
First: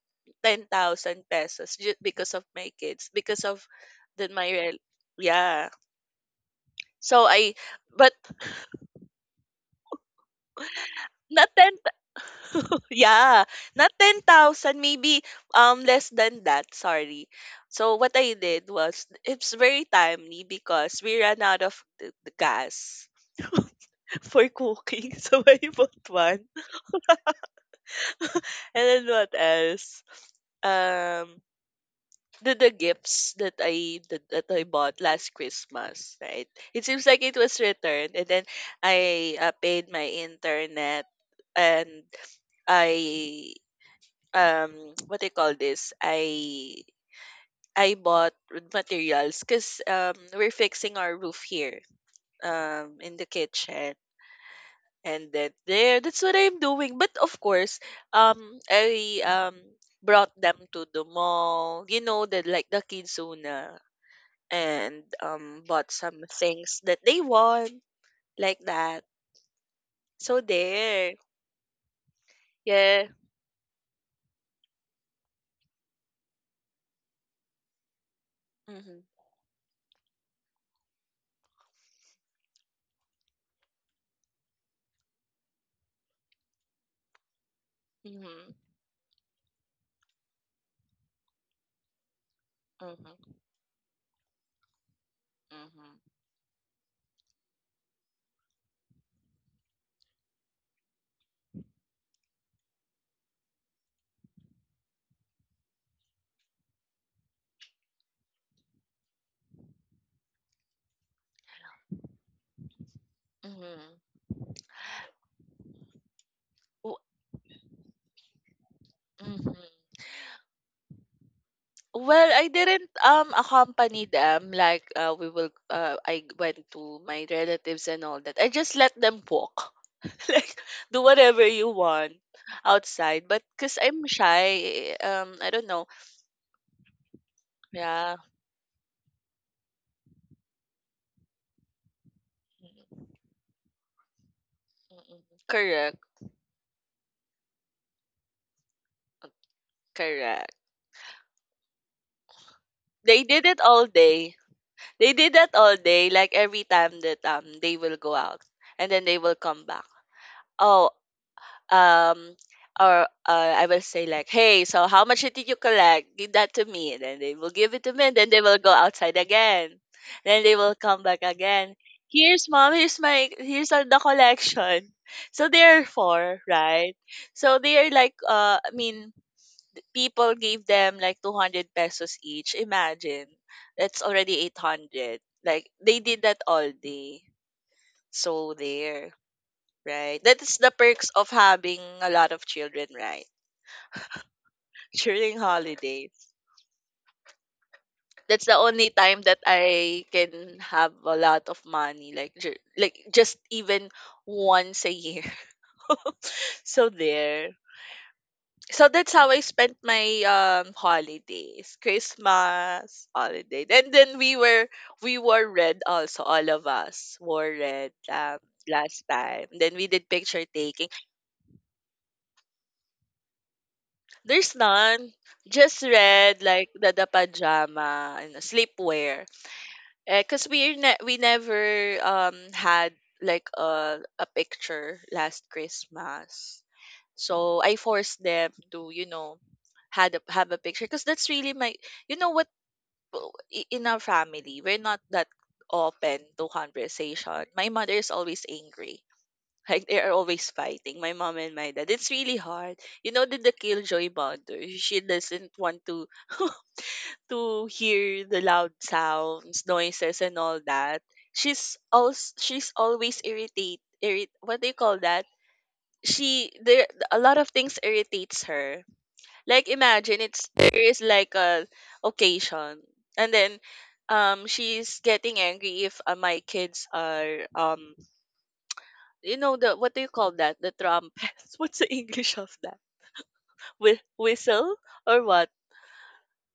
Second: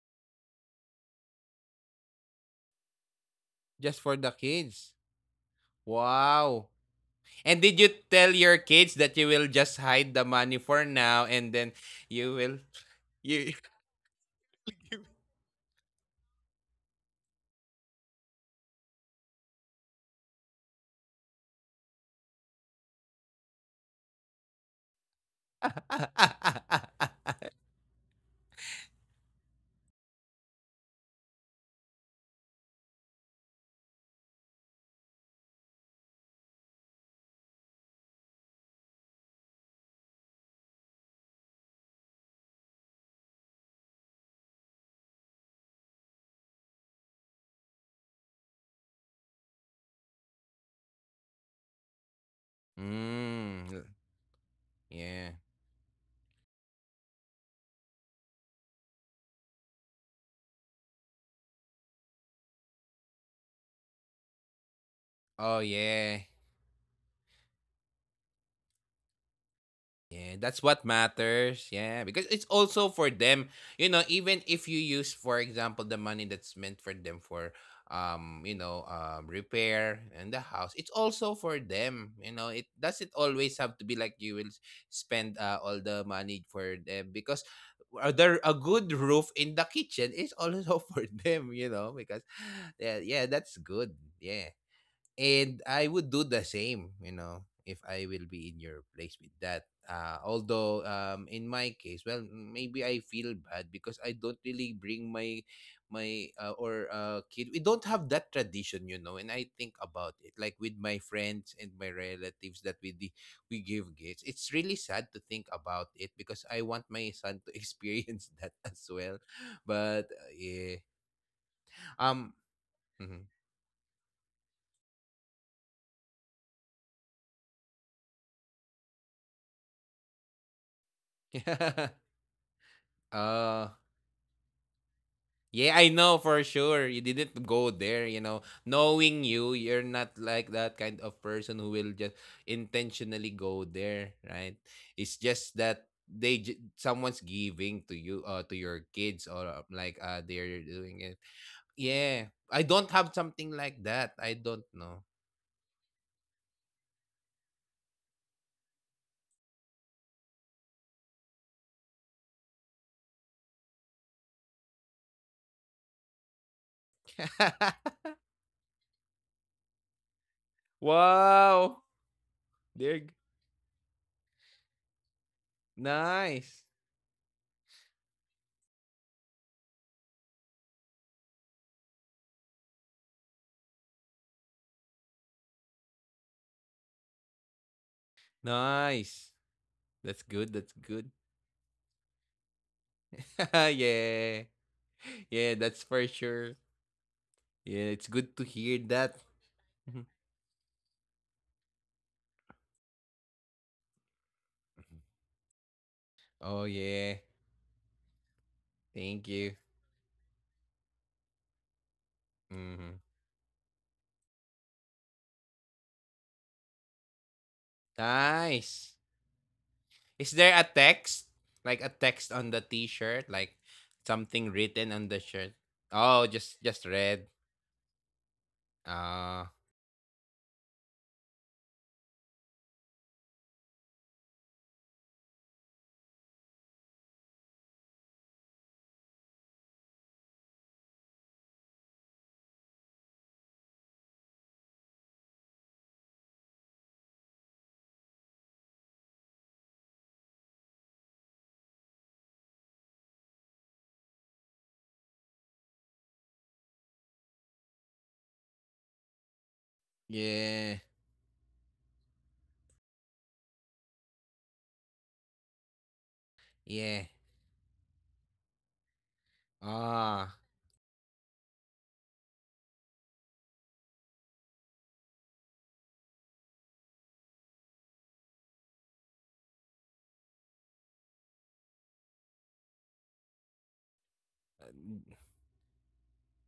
S2: ten thousand pesos just because of my kids, because of
S1: just for
S2: the
S1: the
S2: my rel-
S1: kids.
S2: yeah.
S1: Wow.
S2: So I,
S1: And did you
S2: but
S1: tell your kids that you will just hide the money for now
S2: not
S1: and then
S2: ten.
S1: you will
S2: Yeah,
S1: you
S2: not ten thousand, maybe um less than that, sorry. So what I did was it's very timely because we ran out of the, the gas for cooking. So I bought one. And then what else? Um the, the gifts that I that, that I bought last Christmas, right? It seems like it was returned, and then I uh, paid my internet. And I, um what do you call this? I i bought wood materials because um we're fixing our roof here, um in the kitchen.
S1: mm,
S2: And then
S1: yeah.
S2: there, that's what I'm doing. But of course, um i um brought them to the mall, you know, the like the kidzuna, and um
S1: Oh
S2: bought some
S1: yeah.
S2: things that they want, like that. So
S1: Yeah, that's what
S2: there.
S1: matters. Yeah, because it's
S2: Yeah.
S1: also for them. You know, even if you use, for example, the money that's meant for them for, um, you know,
S2: Mm-hmm,
S1: um, repair and the house, it's also for them. You know, it doesn't always have to be like you will s- spend uh, all the money for them because
S2: mm-hmm,
S1: other a good roof in the kitchen is also for them. You know, because yeah,
S2: mm-hmm,
S1: yeah, that's good. Yeah, and I
S2: mm-hmm,
S1: would do the same, you know, if I will be in your place with that. Uh, although um, in my case, well, maybe I feel bad because I don't really bring my my uh, or uh, kid. We don't have that tradition, you know. And I think about it, like with my friends and my relatives that we di- we give gifts. It's really sad to think about it because I want
S2: mm-hmm.
S1: my son to experience that as well.
S2: Mm-hmm.
S1: But uh, yeah,
S2: Well, I
S1: um,
S2: didn't, um,
S1: mhm.
S2: accompany them, like, uh, we will uh, I went to my relatives and all that. I just let them walk. Like, do whatever you want outside. But because 'cause
S1: Yeah.
S2: I'm shy, um, I don't know.
S1: Yeah, I know for sure you didn't go
S2: Yeah.
S1: there, you know. Knowing you, you're not like that kind of person who will just intentionally go there, right?
S2: Mm-mm.
S1: It's just
S2: Correct.
S1: that they j- someone's giving to you uh to your kids or uh, like uh
S2: Correct.
S1: they're doing it. Yeah. I don't
S2: They
S1: have
S2: did it
S1: something
S2: all
S1: like
S2: day.
S1: that. I don't
S2: They
S1: know.
S2: did that all day, like every time that um they will go out, and then they will come back. Oh, um or uh, I will say like, "Hey, so how much did you collect? Give that to me." And then they will give it to me, and then they will go outside again. Then they will come back again.
S1: Wow.
S2: Here's mom. Here's
S1: There g-
S2: my. Here's all the collection. So therefore,
S1: Nice.
S2: right? So they are like, uh, I mean, people gave them like two hundred pesos each. Imagine, that's already eight hundred. Like they did that all day. So there.
S1: Nice.
S2: Right.
S1: That's
S2: That is the
S1: good. That's
S2: perks
S1: good.
S2: of having a lot of children, right?
S1: Yeah.
S2: During
S1: Yeah, that's for
S2: holidays.
S1: sure. Yeah, it's
S2: That's
S1: good
S2: the
S1: to
S2: only
S1: hear
S2: time
S1: that.
S2: that I can have a lot of money, like ju- like just, even once a
S1: Mhm.
S2: year.
S1: Oh
S2: So
S1: yeah.
S2: there. So that's how I
S1: Thank you.
S2: spent my um holidays. Christmas
S1: Mhm.
S2: holiday. And then we were we wore red. Also, all of us wore red, um
S1: Nice.
S2: last time. Then we did
S1: Is
S2: picture
S1: there a
S2: taking.
S1: text? Like a text on the t-shirt, like
S2: There's
S1: something written
S2: none.
S1: on the shirt.
S2: Just
S1: Oh,
S2: red,
S1: just
S2: like
S1: just
S2: the, the
S1: red.
S2: pajama and the sleepwear.
S1: Ah,
S2: Because we ne- we never um had like a a picture last Christmas, so I forced them to, you know had a, have a picture, because that's really my, you know what, w- i- in our family we're not that open to conversation. My mother is always angry, like they are always fighting, my mom and my dad. It's really hard. You know, the, the killjoy mother. She doesn't want to to hear the loud sounds, noises, and all
S1: yeah.
S2: that. She's also, she's always irritate. Irrit, what do you call that? She, there
S1: Yeah.
S2: a lot of things irritates her. Like, imagine,
S1: Ah,
S2: it's there is like a occasion, and then um she's getting angry if uh, my kids are, um you know, the, what do you call that? The trumpet. What's the English of that? Whi whistle or what?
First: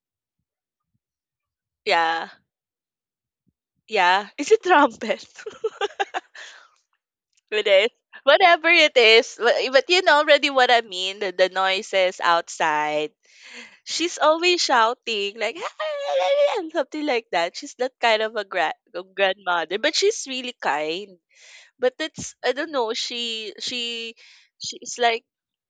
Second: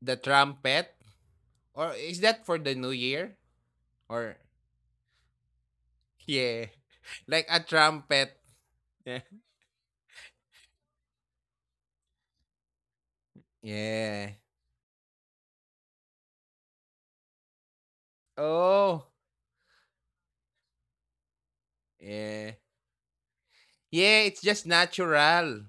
S1: the trumpet, or is
S2: Yeah,
S1: that for the new year?
S2: yeah.
S1: Or
S2: Is it trumpet?
S1: yeah. Like a
S2: It is.
S1: trumpet.
S2: Whatever it
S1: Yeah.
S2: is, but, but you know already what I mean. The, the noises outside. She's
S1: Yeah.
S2: always shouting, like something like that. She's that kind of a gra- a
S1: Oh,
S2: grandmother, but she's really kind. But it's, I
S1: yeah.
S2: don't know. She she
S1: Yeah, it's just
S2: she's like,
S1: natural.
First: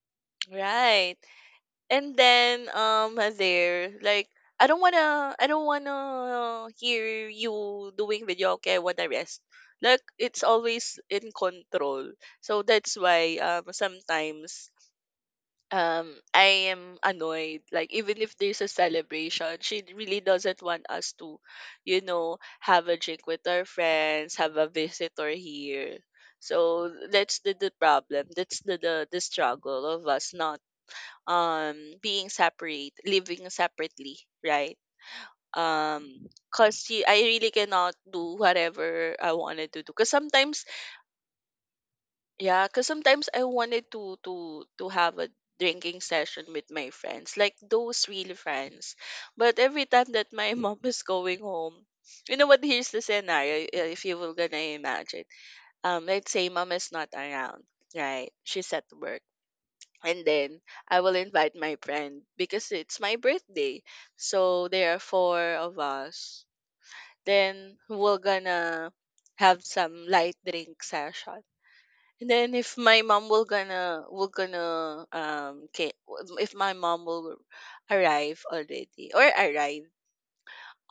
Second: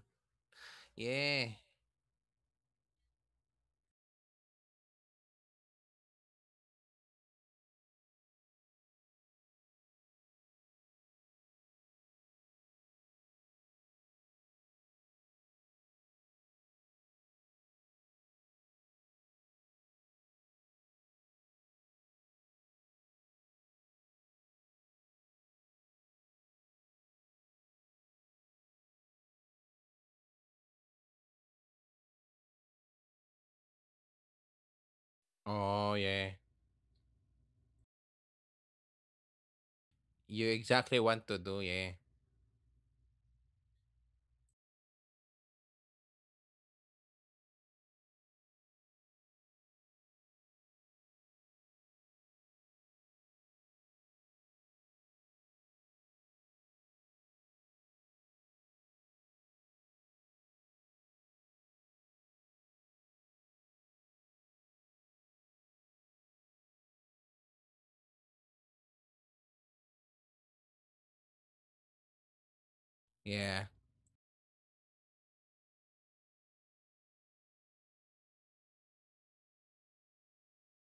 S2: right.
S1: Yeah.
S2: And then, um there, like, "I don't wanna I don't wanna hear you doing video, okay, I wanna rest." Like, it's always in control. So that's why, um sometimes um I am annoyed. Like, even if there's a celebration, she really doesn't want us to, you know, have a drink with our friends, have a visitor here. So that's the, the problem. That's the, the the struggle of us not um being separate living separately, right.
S1: Oh,
S2: um
S1: yeah.
S2: cause she, I really cannot do whatever I wanted to do, because
S1: You
S2: sometimes,
S1: exactly want to do, yeah.
S2: yeah, because sometimes I wanted to to to have a drinking session with my friends, like those real friends. But every time that my mom is going home, you know what, here's the scenario. Uh, if you were gonna imagine, um let's say mom is not around, right, she's at work. And then I will invite my friend because it's my birthday. So there are four of us. Then we're gonna have some light drink session. And then, if my mom will
S1: Yeah.
S2: gonna will gonna um ca- if my mom will arrive already, or arrive,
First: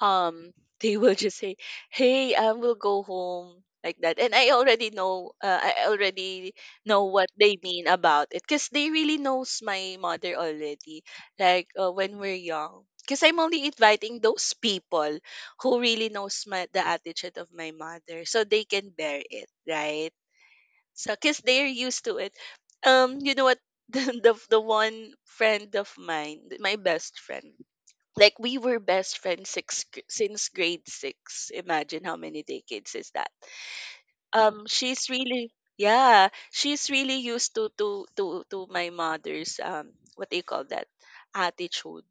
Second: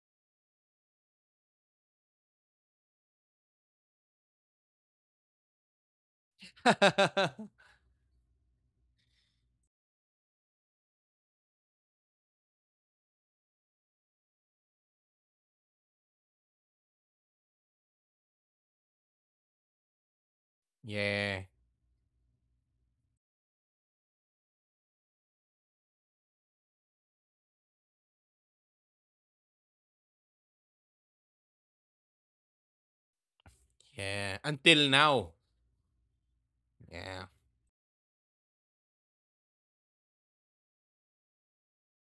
S2: um they will just say, "Hey, I will go home," like that. And i already know uh, i already know what they mean about it, because they really knows my mother already. Like, uh, when we're young, because I'm only inviting those people who really knows my, the attitude of my mother, so they can bear it, right. So because
S1: Yeah.
S2: they're used to it. Um you know what, the, the the one friend of mine, my best friend, like we were best friends six, since grade six. Imagine how many decades is that.
S1: Yeah.
S2: Um,
S1: Until
S2: she's
S1: now.
S2: really yeah, she's really
S1: Yeah.
S2: used to to to to my mother's, um what do you call that, attitude.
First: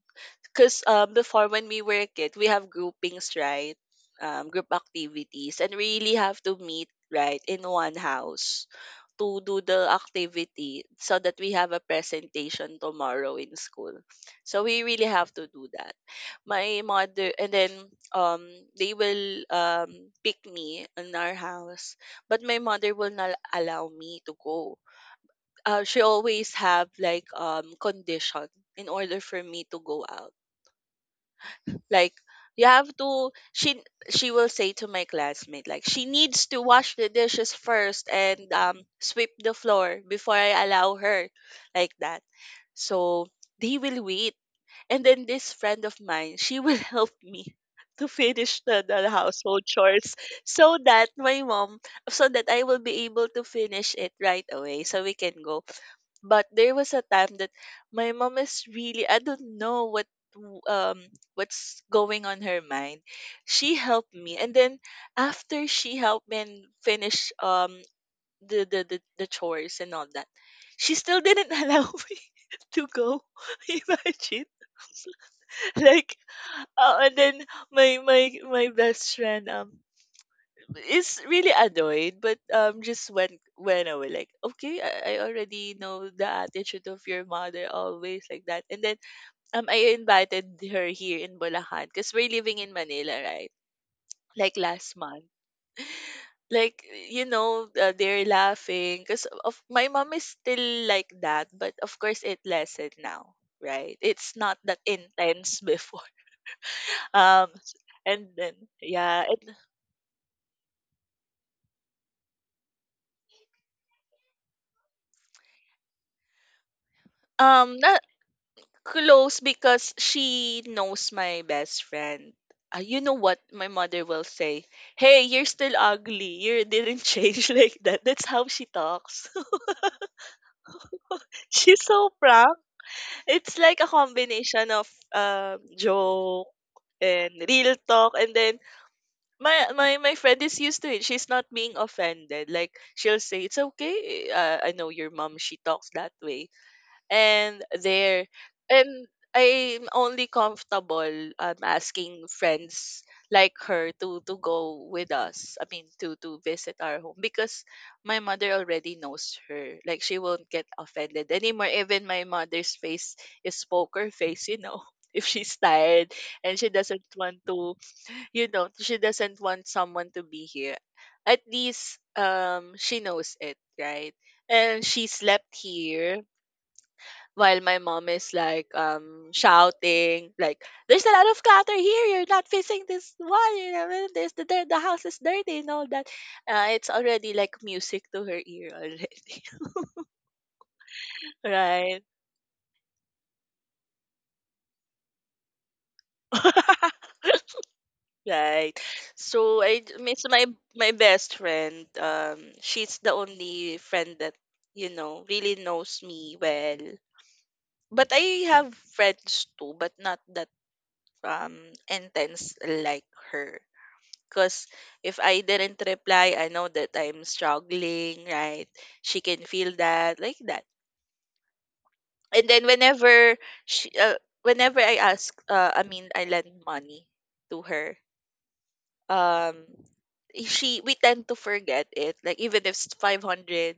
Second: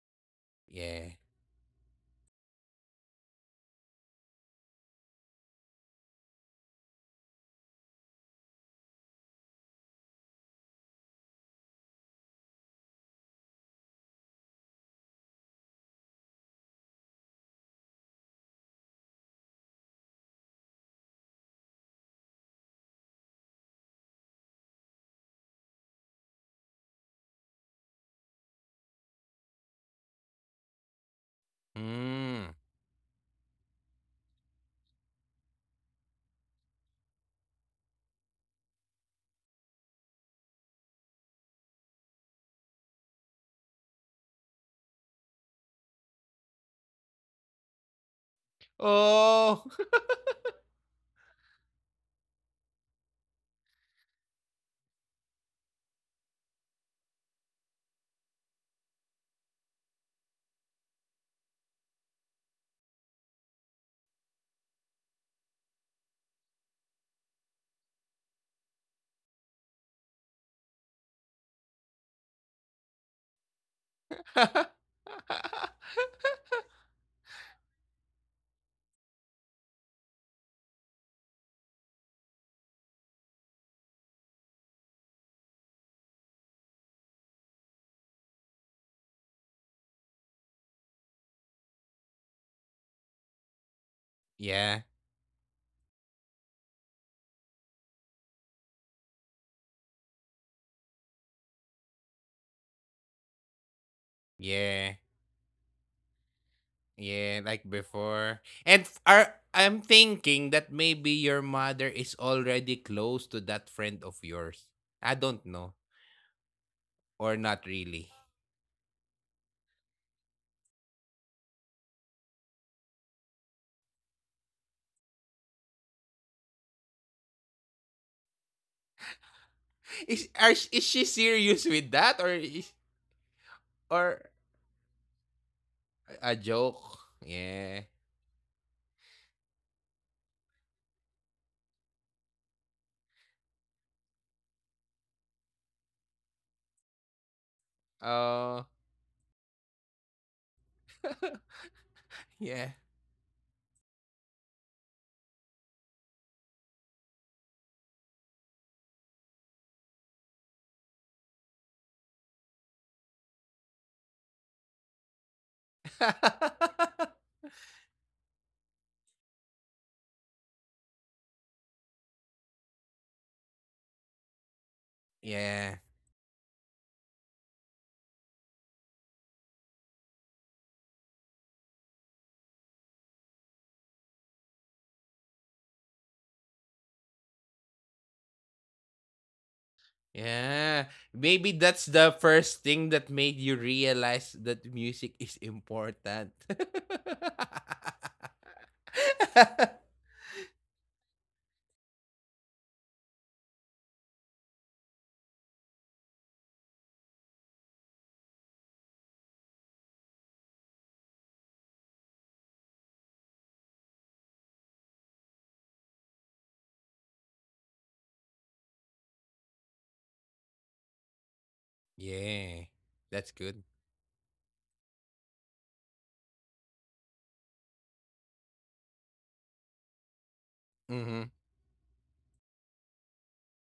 S2: Because,
S1: Yeah.
S2: um, before when we were a kid, we have groupings, right? Um, group activities, and really have to meet right in one house to do the activity so that we have a presentation tomorrow in school. So we really have to do that. My mother, and then um they will um pick me in our house, but my mother will not allow me to go. Uh, she always have like, um condition in order for me to go out. Like,
S1: Mm.
S2: you have to she she will say to my classmate, like, she needs to wash the dishes first and um sweep the floor before I allow her, like that. So they will wait. And then this friend of mine, she will help me to finish the, the household
S1: Oh.
S2: chores, so that my mom so that I will be able to finish it right away so we can go. But there was a time that my mom is really, I don't know what, w- um what's going on her mind. She helped me, and then, after she helped me and finish, um the the the, the chores and all that, she still didn't allow me to go. Imagine, like, uh, and then my my my best friend, um is really annoyed, but, um, just went went away. Like, okay, I, I already know the attitude of your mother, always like that. And then, um, I invited her here in Bulacan because we're living in Manila, right? Like
S1: Yeah.
S2: last month. Like, you know, uh, they're laughing because of my mom is still like that, but of course it lessened now, right? It's not that
S1: Yeah.
S2: intense before. Um,
S1: Yeah, like
S2: and
S1: before.
S2: then
S1: And f-
S2: yeah,
S1: are
S2: and
S1: I'm thinking that maybe your mother is already close to that friend of yours. I don't know, or not
S2: um, na
S1: really.
S2: close because she knows my best friend. Uh, you know what my mother will say? "Hey, you're still ugly. You didn't change," like that. That's how she talks.
S1: Is are, sh- is she serious
S2: She's
S1: with
S2: so
S1: that, or
S2: proud.
S1: is,
S2: It's like a
S1: or
S2: combination of, um,
S1: a
S2: joke
S1: joke.
S2: and real
S1: Yeah.
S2: talk. And then my, my my friend is used to it. She's not being offended. Like, she'll say, "It's okay. Uh, I know your mom. She talks that way." And there,
S1: Oh,
S2: and I'm only comfortable, um, asking
S1: yeah.
S2: friends like her to to go with us. I mean, to to visit our home, because my mother already knows her. Like, she won't get offended anymore. Even my mother's face is poker face, you know. If she's tired and she doesn't want to, you know, she doesn't want someone to be here. At least, um she knows it, right? And she slept
S1: Yeah.
S2: here while my mom is like, um shouting like, "There's a lot of clutter here, you're not facing this one, you know this, the, dirt- the house is dirty," and all that. Uh, it's already like music to her ear already.
S1: Yeah. Maybe that's
S2: Right.
S1: the first thing that made you realize that music is important.
S2: Right. So i d- miss my my best friend. Um she's the only friend that you know really knows me well. But I have friends too, but not that, um intense, like her. Because if I didn't reply, I know that I'm struggling, right? She can feel that, like that. And then,
S1: Yeah.
S2: whenever
S1: That's good.
S2: she, uh, whenever I ask, uh, I mean, I lend money to her, um, she we tend to
S1: Mm-hmm.
S2: forget it. Like, even if it's five hundred,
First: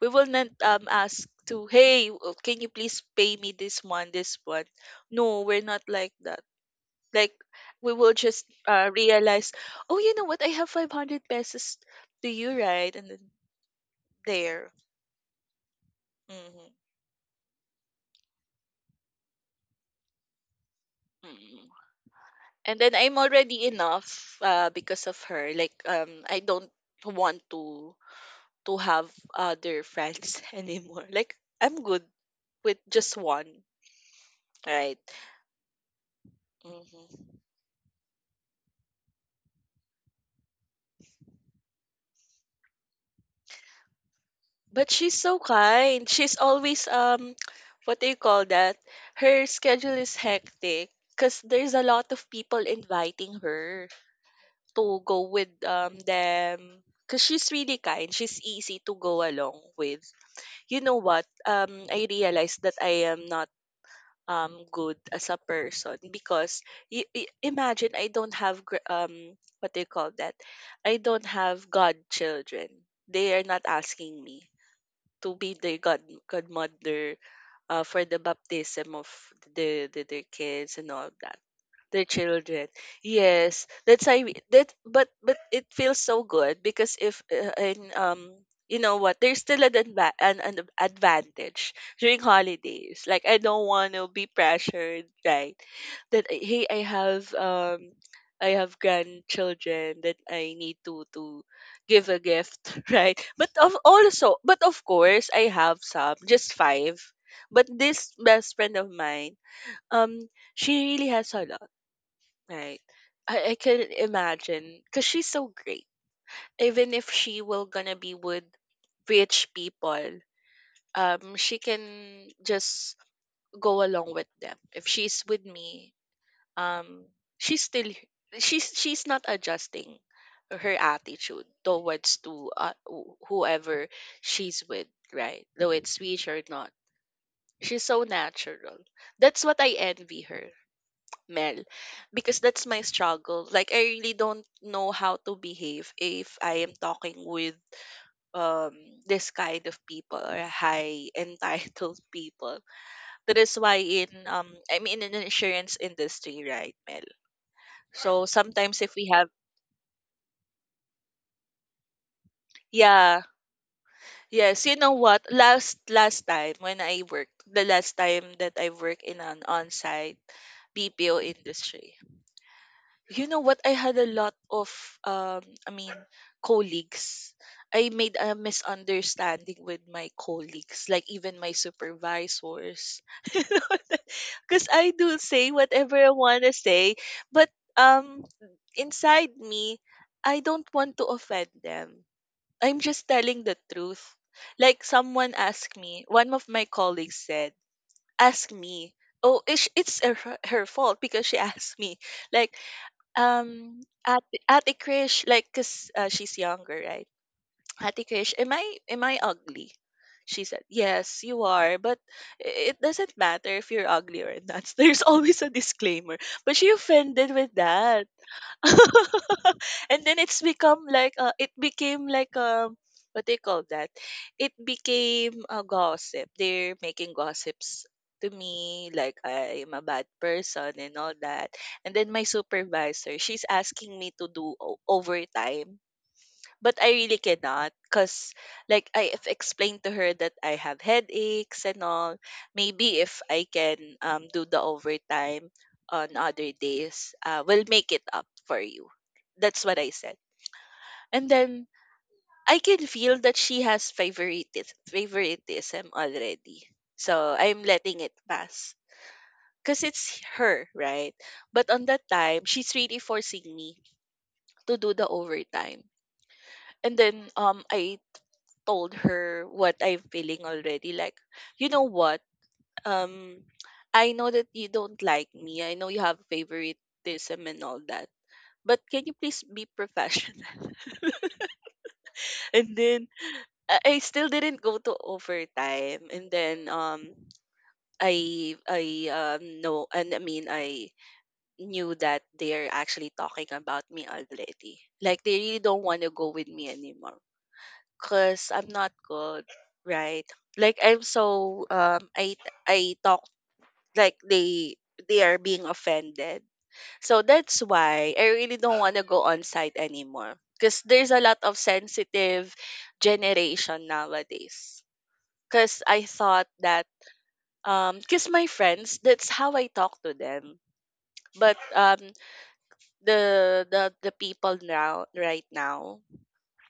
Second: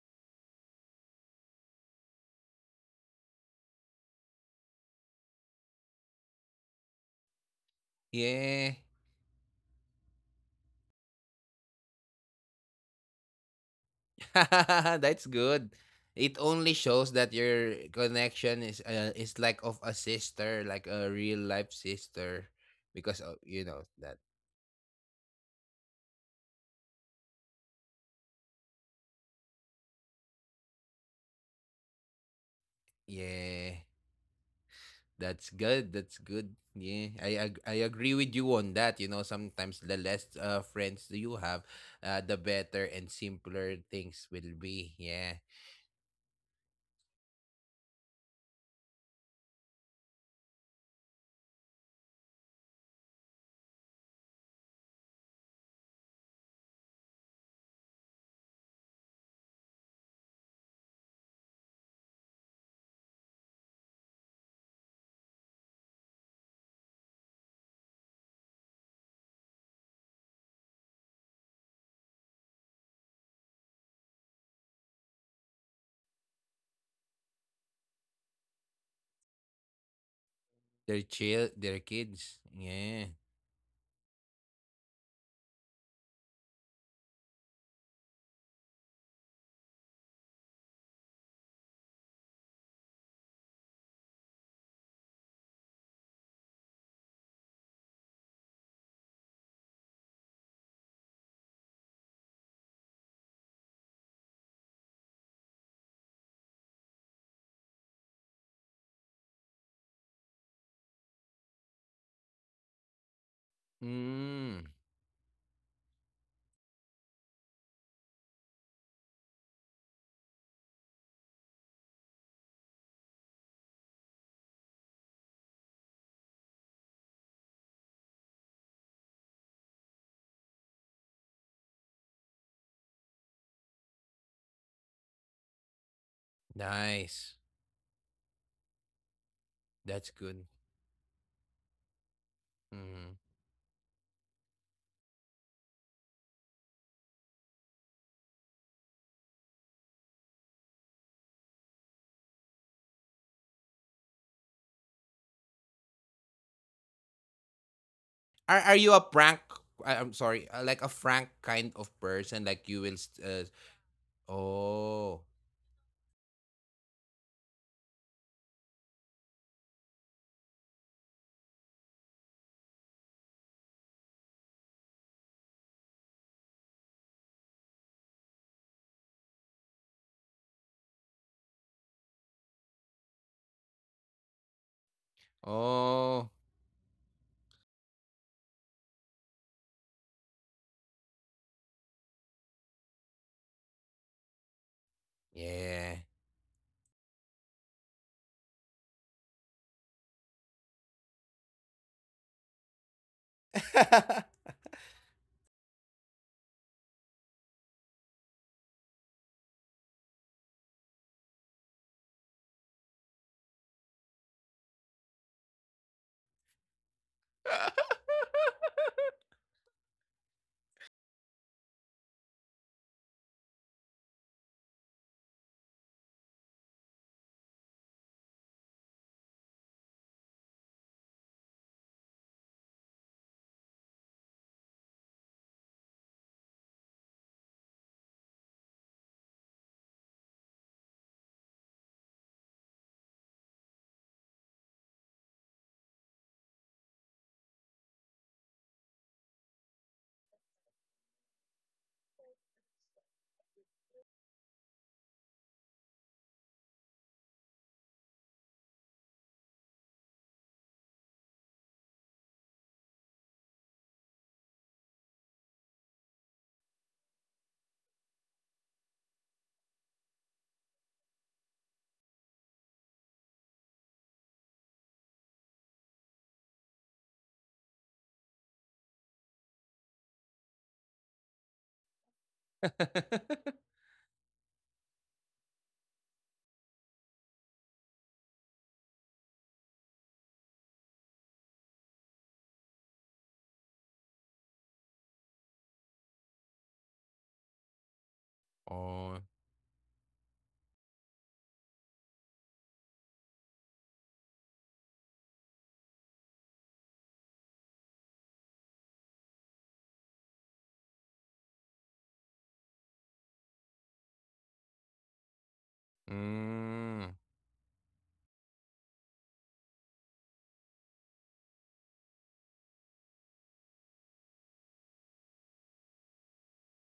S2: we will not um ask to, "Hey, uh, can you please pay me this one, this one?" No, we're not like that. Like, we will just
S1: Yeah.
S2: uh, realize, "Oh, you know what? I have five hundred pesos to you, right?" And then there.
S1: That's good. It
S2: Hmm.
S1: only shows that your connection is uh, is like of a sister, like a real life
S2: Mm.
S1: sister
S2: And then
S1: because
S2: I'm
S1: of, you
S2: already
S1: know that.
S2: enough, uh, because of her. Like, um, I don't want to to have other friends anymore. Like, I'm good with just one,
S1: Yeah.
S2: right?
S1: That's good. That's good. Yeah, I
S2: Mm-hmm.
S1: ag- I agree with you on that. You know, sometimes the less uh, friends do you have, uh, the better and simpler things will be.
S2: But she's
S1: Yeah,
S2: so kind. She's always um what do you call that? Her schedule is hectic because there's a lot of people inviting her to go with um them. Cause she's really kind. She's easy to go along with. You know what? Um, I realized that I am not um good as a person because y- y- imagine I don't have gr- um what do you call that? I don't have godchildren. They are not asking me to be the god godmother uh, for the baptism of the, the their kids and
S1: they're
S2: all that.
S1: chill. They're
S2: Their
S1: kids.
S2: children.
S1: Yeah.
S2: Yes, that's I mean, that but but it feels so good because if uh, in um you know what, there's still an, adva- an an advantage during holidays. Like I don't want to be pressured, right? That uh, hey, I have um I have grandchildren that I need to to give a gift, right? But of also but of course I have some, just five. But this best friend of mine, um, she really has a lot. Right. I, I can
S1: Mm,
S2: imagine because she's so great. Even if she will gonna be with rich people, um, she can just go along with them. If she's with me, um, she's still she's she's not adjusting her attitude towards to uh, wh- whoever she's with, right? Though it's rich or not,
S1: Nice.
S2: she's so natural. That's what I
S1: That's
S2: envy
S1: good.
S2: her. Mel, because that's my
S1: Mm.
S2: struggle. Like I really don't know how to behave if I am talking with um this kind of people or high entitled people. That is why in um I mean in an insurance industry, right, Mel? So
S1: Are Are
S2: sometimes
S1: you a
S2: if we have
S1: prank? I, I'm sorry. Uh, like a frank kind of person. Like you will. St-
S2: yeah,
S1: uh,
S2: yes, you know
S1: oh.
S2: what? Last last time when I worked, the last time that I worked in an on-site B P O industry. You know what? I had a lot of, um, I mean, colleagues. I made a misunderstanding with my colleagues, like even my supervisors. Because I do say whatever I
S1: Oh.
S2: want to say, but um, inside me, I don't want to offend them. I'm just telling the truth. Like someone asked
S1: Yeah.
S2: me, one of my colleagues said, ask me, oh, it's, it's her, her fault because she asked me, like, um, at Ate Krish, like, cause uh, she's younger, right? Ate Krish, am I am I ugly? She said, "Yes, you are, but i- it doesn't matter if you're ugly or not. There's always a disclaimer." But she offended with that. And then it's become like uh, it became like um what they call that it became a gossip. They're making gossips to me like I'm a bad person and all that. And then my supervisor, she's asking me to do o- overtime, but I really cannot because, like, I have explained to her that I have headaches and all. Maybe if I can um do the overtime on other days, uh, we'll make it up for you. That's what I said. And then I can feel that she has favoritis favoritism already. So I'm letting it pass. Cause it's her, right? But on that time, she's really forcing me to do the overtime. And then um I told her what I'm feeling already. Like, you know what? Um, I know that you don't like me. I know you have favoritism and all that. But can you please be professional? And then I I still didn't go to overtime. And then um, I I um know and I mean I knew that they're actually talking about me already. Like they really don't want to go with me anymore. 'Cause I'm not
S1: Oh.
S2: good, right? Like I'm so um I I talk like they they are being offended. So that's why I really don't want to go on site anymore because there's a lot of sensitive generation nowadays. Because I thought that
S1: Mm,
S2: um because my friends, that's how I talk to them. But um the the the people now, right now,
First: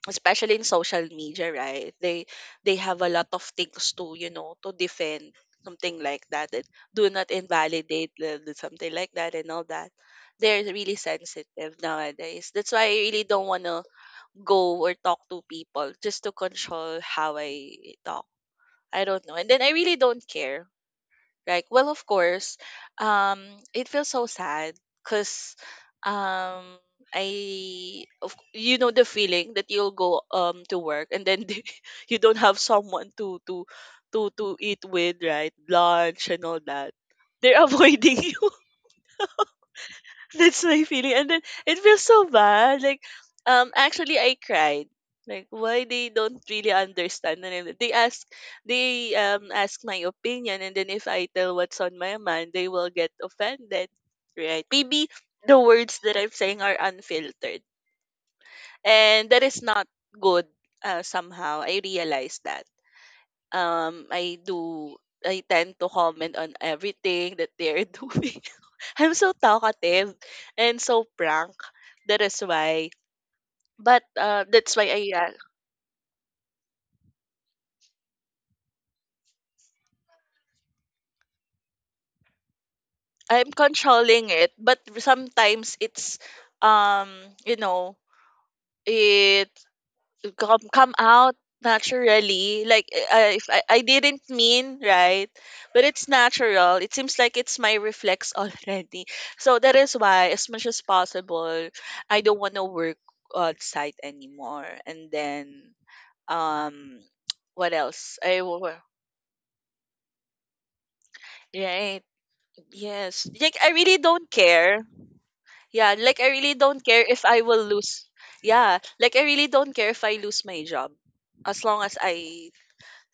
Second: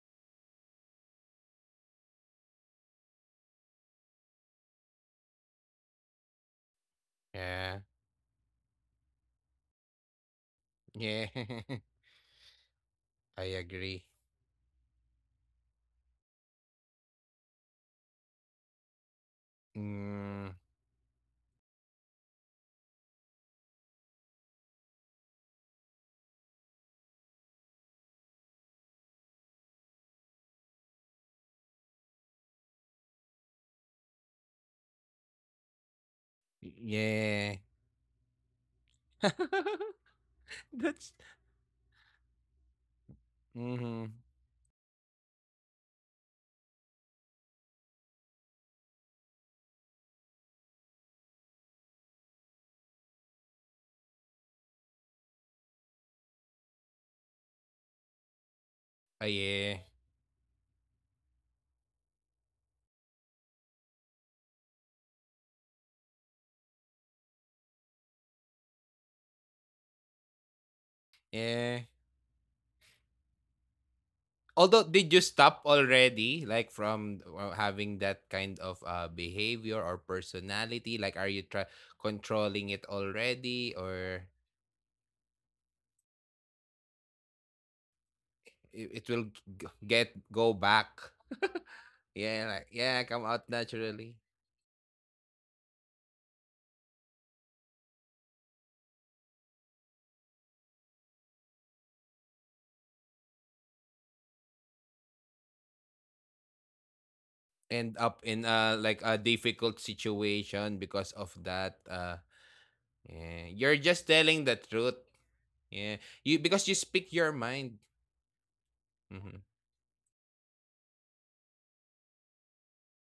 S2: especially in social media, right, they they have a lot of things to, you know, to defend something like that, and do not
S1: yeah,
S2: invalidate the, the something like that and all that. They're really
S1: yeah,
S2: sensitive nowadays. That's why I really
S1: I
S2: don't want to
S1: agree.
S2: go or talk to people just to control how I talk. I don't know. And then I really don't
S1: Mm,
S2: care. Like, well, of course, um, it feels so sad because um, I, of, you know, the feeling that you'll go um to work and then you don't have someone to to to to eat with, right? Lunch and all that.
S1: yeah.
S2: They're avoiding you. That's my
S1: That's.
S2: feeling. And then it feels so bad. Like, um,
S1: Mm-hmm.
S2: actually, I cried. Like, why they don't really understand? And then they ask, they um ask my opinion, and then if I tell what's on my mind, they will get offended, right? Maybe the words that I'm saying are unfiltered,
S1: Ah,
S2: and that is
S1: yeah,
S2: not good. Uh, somehow, I realized that. Um, I do I tend to comment on everything that they're doing. I'm so talkative and so prank.
S1: yeah.
S2: That is why. But uh, that's
S1: Although
S2: why I
S1: did you
S2: uh,
S1: stop already, like from uh, having that kind of uh behavior or personality? Like, are you try controlling it
S2: I'm
S1: already, or
S2: controlling it. But sometimes it's um you know
S1: it, it will
S2: it.
S1: g- get go
S2: Come
S1: back?
S2: come out
S1: Yeah,
S2: naturally,
S1: like
S2: like
S1: yeah, come
S2: uh, if
S1: out
S2: I, I
S1: naturally.
S2: didn't mean, right, but it's natural. It seems like it's my reflex already. So that is why, as much as possible, I don't want to work on site anymore. And then um what
S1: End
S2: else
S1: up
S2: I
S1: in
S2: wa-
S1: a like a difficult situation because of that,
S2: right.
S1: uh
S2: Yes,
S1: yeah.
S2: like I
S1: You're
S2: really
S1: just
S2: don't
S1: telling the
S2: care.
S1: truth.
S2: Yeah,
S1: Yeah,
S2: like I
S1: you,
S2: really
S1: because you
S2: don't care
S1: speak
S2: if
S1: your
S2: I will
S1: mind.
S2: lose. Yeah, like I really
S1: Mhm.
S2: don't care if I lose my job as long as I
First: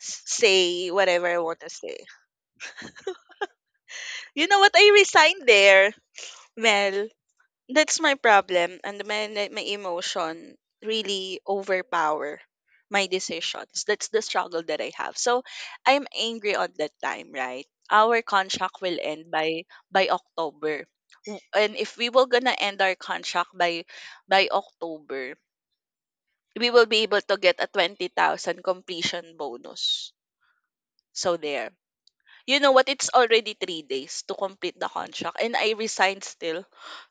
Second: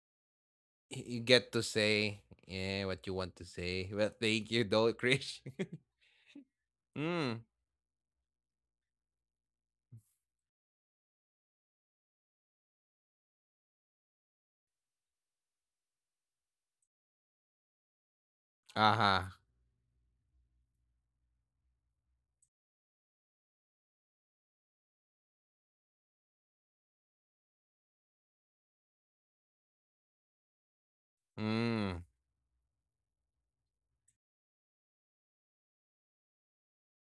S2: s- say
S1: You
S2: whatever I
S1: get
S2: want
S1: to
S2: to say.
S1: say, yeah, what you want to say. Well,
S2: You
S1: thank
S2: know
S1: you
S2: what? I
S1: though, Krish.
S2: resigned there, Mel.
S1: Mm.
S2: That's my problem. And my, my emotion really overpower my decisions. That's the struggle that I have. So I'm angry on that time, right? Our contract will
S1: Uh-huh.
S2: end by by October. W- And if we were gonna end our contract by by October, we will be able to get a twenty thousand completion bonus. So there.
S1: Mm.
S2: You know what? It's already three days to complete the contract, and I resigned still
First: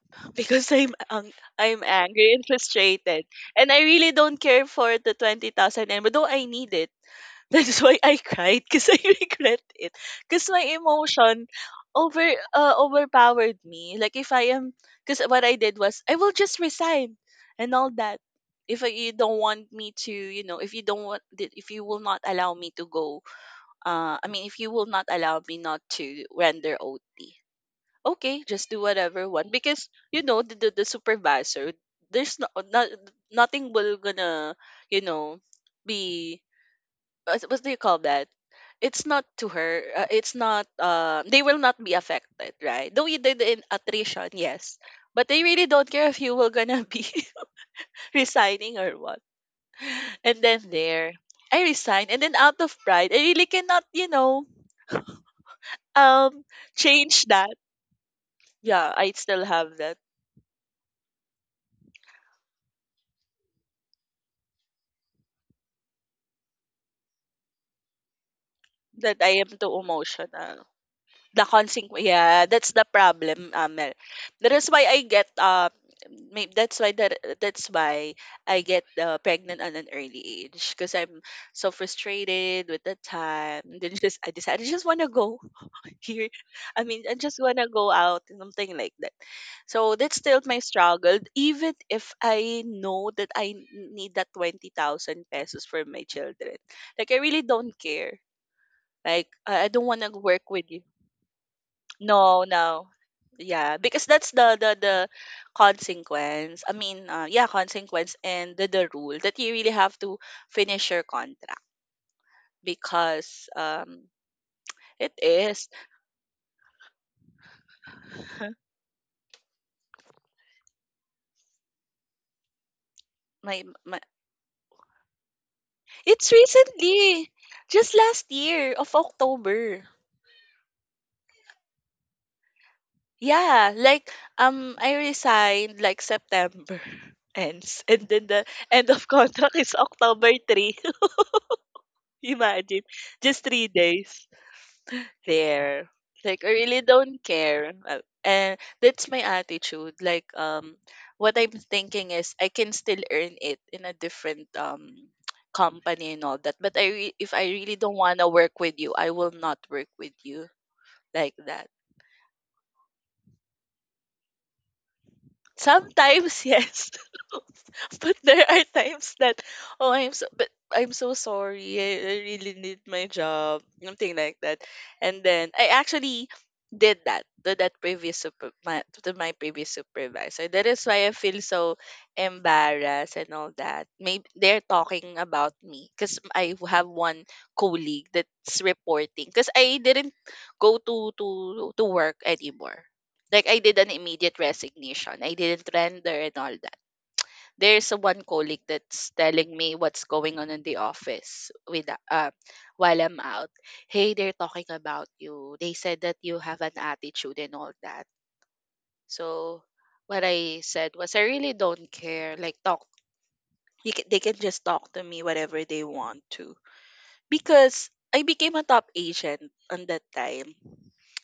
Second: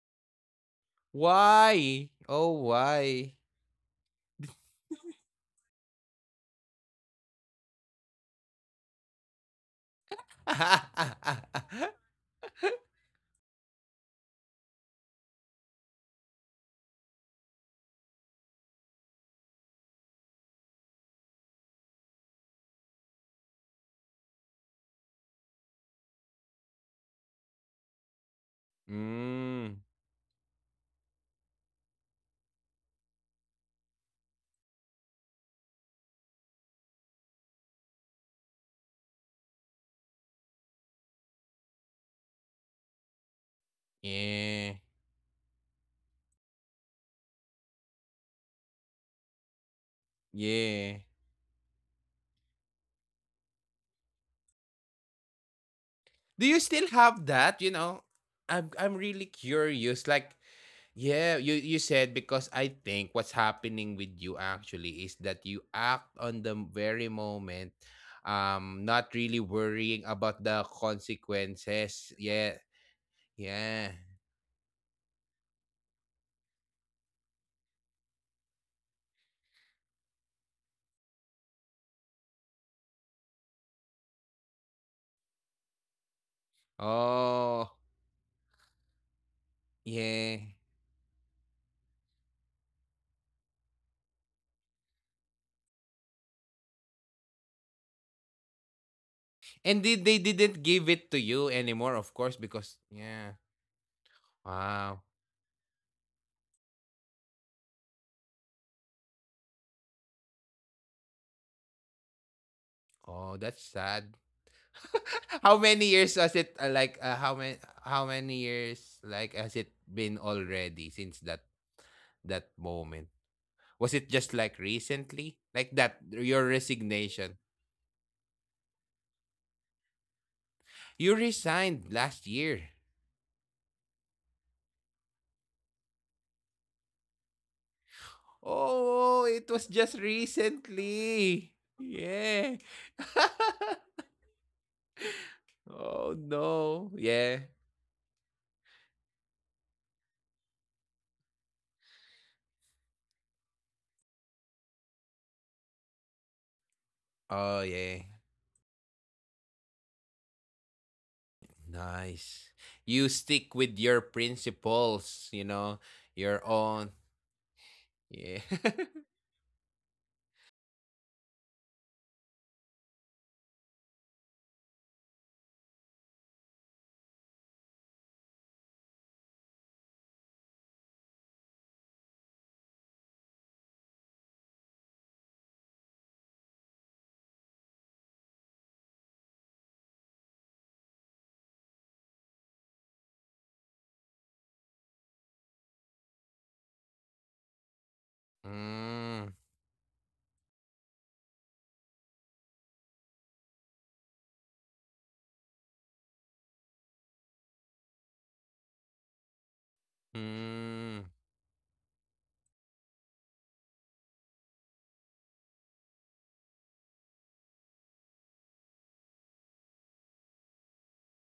S2: because I'm ang- I'm
S1: Why,
S2: angry and
S1: oh
S2: frustrated,
S1: why?
S2: and I really don't care for the twenty thousand anymore. Though I need it, that's why I cried because I regret it. Because my emotion over uh, overpowered me. Like if I am, because what I did was I will just resign and all that. If I- you don't want me to, you know, if you don't want, if you will not allow me to go uh, I mean, if you will not allow me not to render O T, okay, just do whatever one
S1: Mm.
S2: because you know the the, the supervisor. There's no, not nothing will gonna, you know, be, what, what do you call that? It's not to her. Uh, it's not. Uh, they will not be affected, right? Though you did in attrition,
S1: Yeah,
S2: yes, but they really don't care if you will gonna be resigning or what. And then
S1: yeah.
S2: there, I resigned, and then out of pride, I really cannot, you know, Um,
S1: Do you still have
S2: change that.
S1: that, you know? I'm
S2: Yeah,
S1: I'm
S2: I
S1: really
S2: still have that.
S1: curious. Like, yeah, you you said, because I think what's happening with you actually is that you act on the very moment, um, not
S2: That I
S1: really
S2: am too
S1: worrying about the
S2: emotional. The consequence.
S1: consequences.
S2: Yeah,
S1: Yeah,
S2: that's the problem, Amel.
S1: yeah.
S2: That is why I get um. Maybe that's why that that's why I get uh, pregnant at an early age because I'm so frustrated with the time. Then just I decided I just want to go here. I mean, I just wanna
S1: Oh,
S2: go out, something like that. So that's
S1: yeah.
S2: still my struggle. Even if I know that I n- need that twenty thousand pesos for my children, like I really don't care. Like I I don't
S1: And
S2: wanna
S1: did they
S2: work
S1: didn't
S2: with you.
S1: give it to you anymore, of course,
S2: No,
S1: because
S2: no.
S1: yeah.
S2: Yeah, because that's the the
S1: Wow.
S2: the consequence. I mean, uh, yeah, consequence and the, the rule that you really have to finish your contract
S1: Oh,
S2: because
S1: that's
S2: um
S1: sad.
S2: it
S1: How
S2: is
S1: many years has it, uh, like, uh, how many how many years, like, has it been already since that that moment?
S2: my, my
S1: Was it just like recently? Like that,
S2: It's
S1: your
S2: recently,
S1: resignation.
S2: just last year of October.
S1: You resigned last year.
S2: Yeah, like um, I resigned like September ends, and then the end of
S1: Oh, it
S2: contract
S1: was
S2: is
S1: just
S2: October three.
S1: recently. Yeah.
S2: Imagine, just three days there.
S1: Oh,
S2: Like I really
S1: no.
S2: don't
S1: Yeah.
S2: care. Uh, and that's my attitude. Like um, what I'm thinking is I can still earn it in a different um company and all that. But I re- if I
S1: Oh,
S2: really don't
S1: yeah.
S2: wanna work with you, I will not work with you like that.
S1: Nice. You stick with your principles, you know,
S2: Sometimes,
S1: your
S2: yes.
S1: own.
S2: But
S1: Yeah.
S2: there are times that, oh, I'm so, but I'm so sorry. I, I really need my job. Something like that. And then I actually did that to that previous super, my, to my previous supervisor. That is why I feel so embarrassed and all that. Maybe they're talking about me because I have one colleague that's reporting because I didn't go to to to work anymore. Like I did an immediate resignation. I didn't render and all that. There's a one colleague that's
S1: Mm.
S2: telling me what's going on in the office with uh, while I'm out. Hey, they're talking about you. They said that you have an attitude and all that. So what I said
S1: Mm.
S2: was I really don't care. Like talk, you ca- they can just talk to me whatever they want to. Because I became a top agent on that time,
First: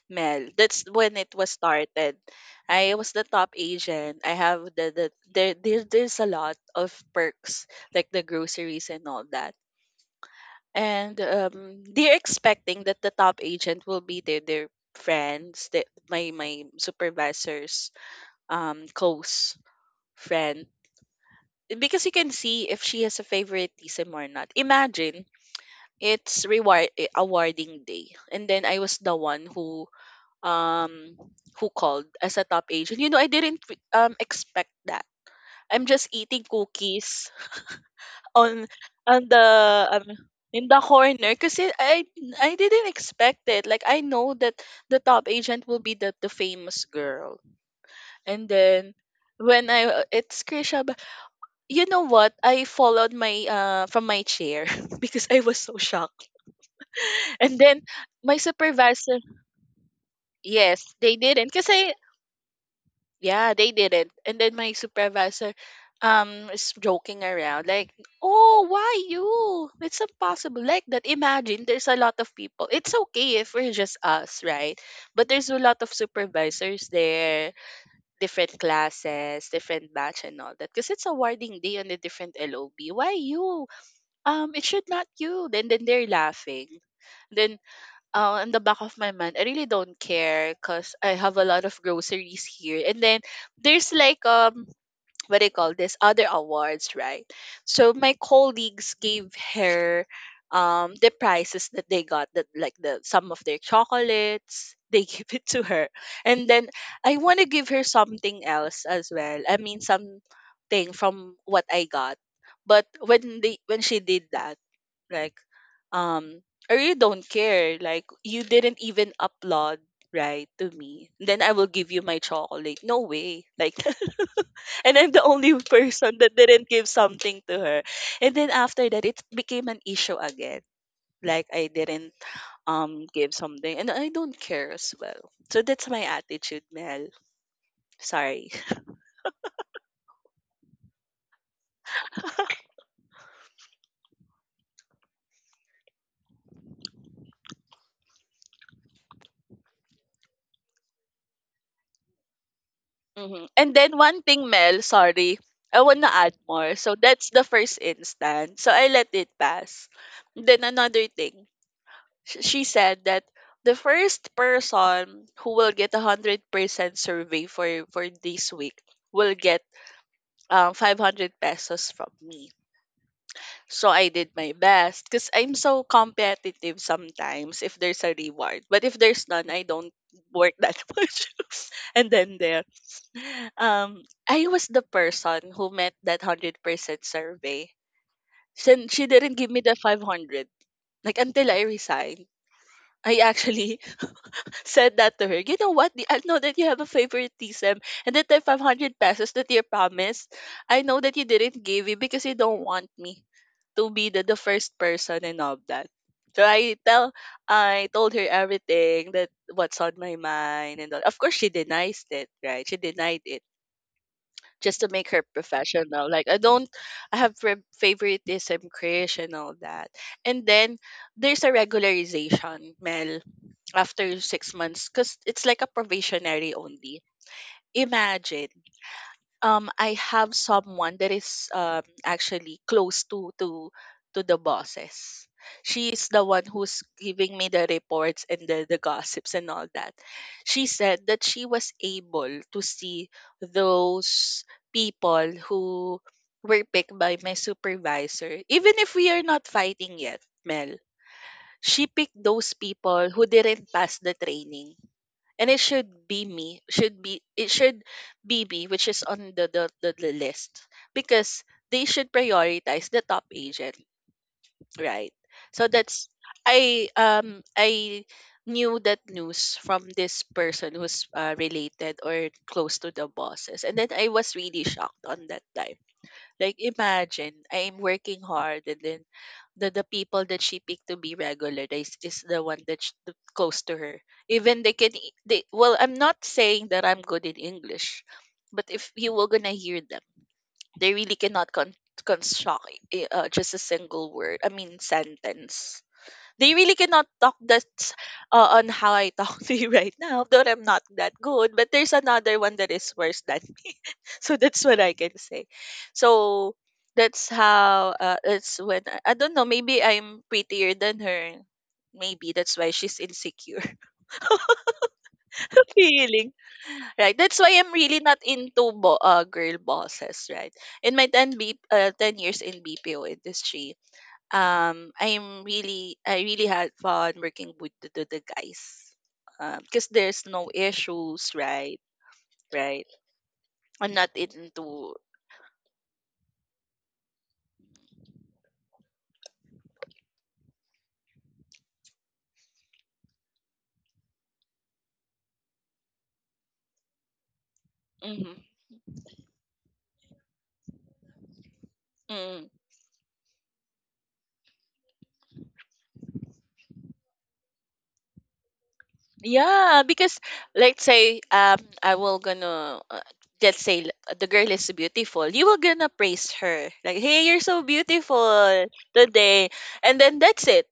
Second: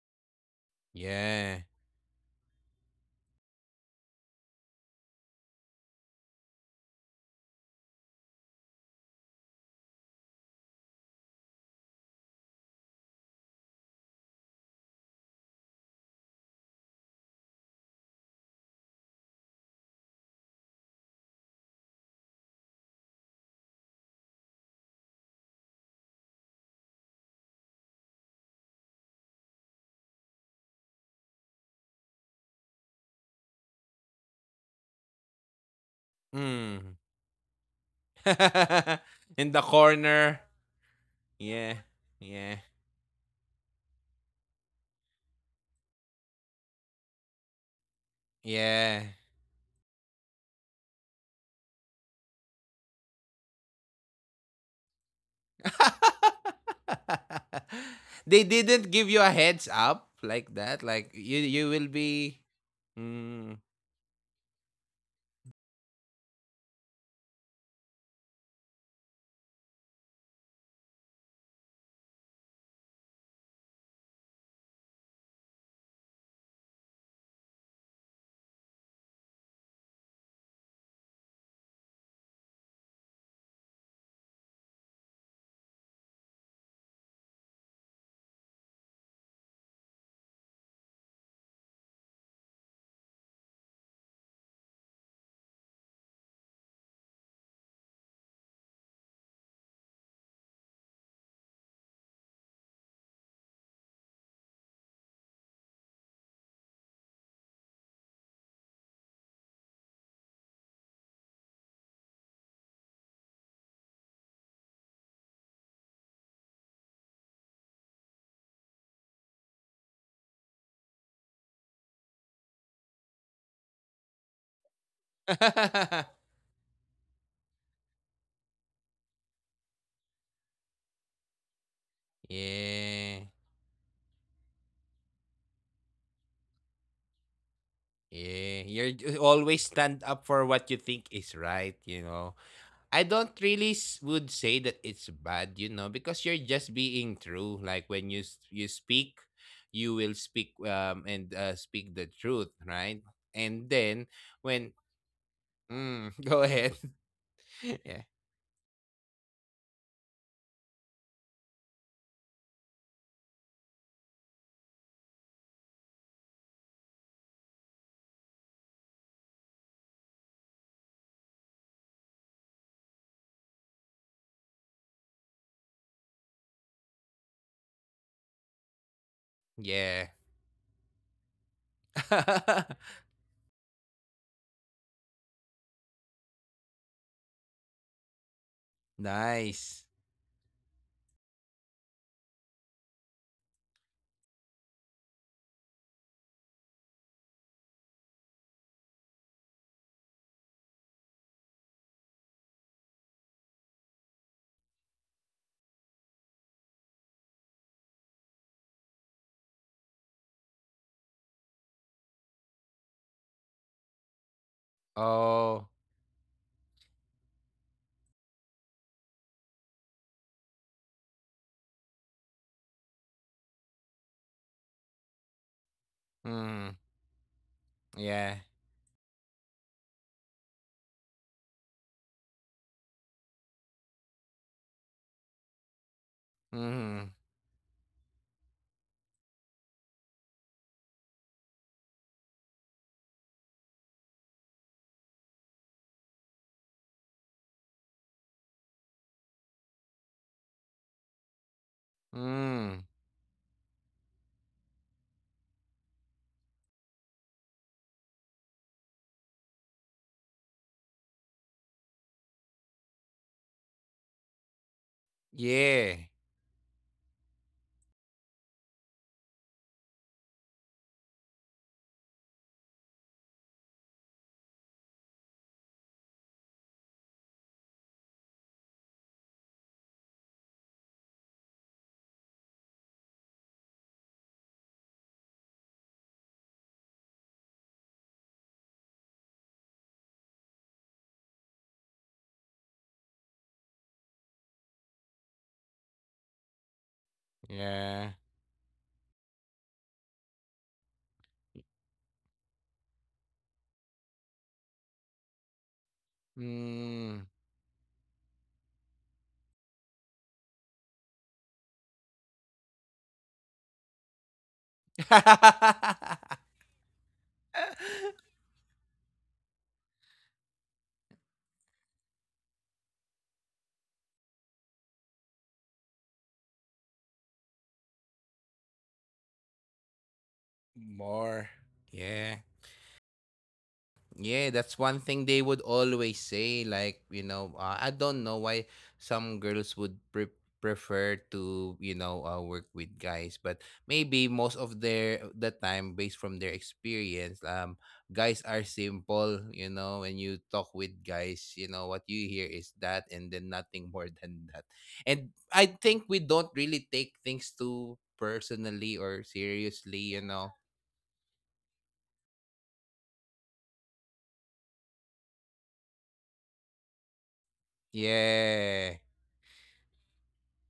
S2: Mel. That's when it was
S1: Yeah.
S2: started. I was the top agent. I have the, the there, there there's a lot of perks like the groceries and all that. And um, they're expecting that the top agent will be their their friends, the, my my supervisor's um close friend. Because you can see if she has a favoritism or not. Imagine it's reward eh, awarding day, and then I was the one who um who called as a top agent. You know, I didn't re- um expect that. I'm just eating
S1: Mm.
S2: cookies on on the
S1: In the
S2: um,
S1: corner.
S2: in the corner because
S1: Yeah.
S2: i i
S1: Yeah.
S2: didn't expect it. Like I know that the top agent will be the, the famous girl, and then
S1: Yeah.
S2: when I uh, it's Krisha. But you know what, I followed my uh from my chair because I was so shocked. And then my
S1: They didn't give
S2: supervisor.
S1: you a heads up like that.
S2: Yes,
S1: Like
S2: they
S1: you
S2: didn't,
S1: you will
S2: kasi,
S1: be
S2: yeah,
S1: mm.
S2: they didn't. And then my supervisor um is joking around like, "Oh, why you? It's impossible." Like that. Imagine there's a lot of people. It's okay if we're just us, right? But there's a lot of supervisors there, different classes, different batch and all that, because it's awarding day on a different L O B. Why you? Um it should not you. Then then they're laughing. Then uh, in the back of my mind, I really don't care because I have a lot of groceries here. And then there's like um what do you call this, other awards, right? So my colleagues gave her um the prizes that they got, that like the some of their chocolates they give it to her. And then I want to give her something else as well, I mean something from what I got. But when they when she did that, like, um or you don't care, like you didn't even upload right to me, then I will give you my chocolate? No way, like and I'm the only person that didn't give something to her. And then after that it became an issue again, like I didn't um
S1: Yeah.
S2: give something, and I don't care as well, so that's my attitude, Mel. Sorry.
S1: Yeah. You're you always stand up for what you think is right, you know. I don't really s- would say that it's bad, you know, because you're just being true. Like when you s- you speak, you will speak um and uh, speak the truth, right?
S2: Mhm.
S1: And
S2: And then
S1: then
S2: one thing,
S1: when
S2: Mel, sorry, I wanna
S1: mm,
S2: add
S1: Go
S2: more.
S1: ahead.
S2: So that's the first instance. So I let it pass. Then another thing, sh- she said that the first person who will get a hundred percent survey for for this week will get um five hundred pesos from me. So I did my best because I'm so competitive sometimes if there's a reward. But if there's none, I don't
S1: Yeah.
S2: work that much. And then there. Um, I was the person who met that one hundred percent survey. Since she didn't give me the
S1: Nice.
S2: five hundred, like until I resigned. I actually said that to her. You know what? I know that you have a favoritism, and that the five hundred pesos that you promised, I know that you didn't give it because you don't want me to be the, the first person and all that. So I tell I told her everything that what's on my mind and all. Of course she denies it, right? She denied it just to make her
S1: Oh.
S2: professional. Like I don't I have fa- favoritism, crush, and all that. And then there's a regularization, Mel, after six months, because it's like a probationary
S1: Mm.
S2: only.
S1: Yeah.
S2: Imagine. Um, I have someone that is um, actually close to to to the bosses. She is the one who's
S1: Mm.
S2: giving me the reports and the, the gossips and all that. She said that she was able to see those people who were picked by my supervisor, even if we are not fighting yet, Mel. She picked those
S1: Mm.
S2: people who didn't pass the training, and it should be me should be it should be me, which is on the the, the, the list, because they should prioritize the top agent, right? So
S1: Yeah.
S2: that's i um I knew that news from this person who's uh, related or close to the bosses, and then I was really shocked on that time. Like imagine I'm working hard, and then the the people that she picked to be regularized is, the one that's sh- th- close to her. Even they can e- they, well I'm not saying that I'm good in English, but if you were gonna hear them, they really cannot con- construct i- uh, just a single word. I mean sentence, they really cannot talk. That's
S1: Yeah.
S2: uh, on how I talk to you right now, though I'm not that good. But there's another one that is worse than me. So that's what I can say. So
S1: Mm.
S2: that's how uh, it's when I, I don't know, maybe I'm prettier than her. Maybe that's why she's insecure. Feeling. Right. That's why I'm really not into bo- uh, girl bosses, right? In my ten, B- uh, ten years in B P O industry, um I'm really I really had fun working with the, the, the guys, uh, because there's no issues,
S1: More.
S2: right?
S1: Yeah.
S2: Right, I'm not
S1: Yeah, that's
S2: into.
S1: one thing they would always say. Like, you know, uh, I don't know why some girls would pre- prefer to, you know, uh, work with guys. But maybe most of their the time, based from their experience, um,
S2: Mm-hmm,
S1: guys are simple. You know, when you talk with guys, you know what you
S2: mm.
S1: hear is that, and then nothing more than that. And I think we don't really take things too personally or
S2: Yeah, because
S1: seriously. You know,
S2: let's say um I will gonna uh, let's say l- the girl is beautiful, you will gonna praise her like, hey, you're so beautiful
S1: yeah.
S2: today, and then that's it.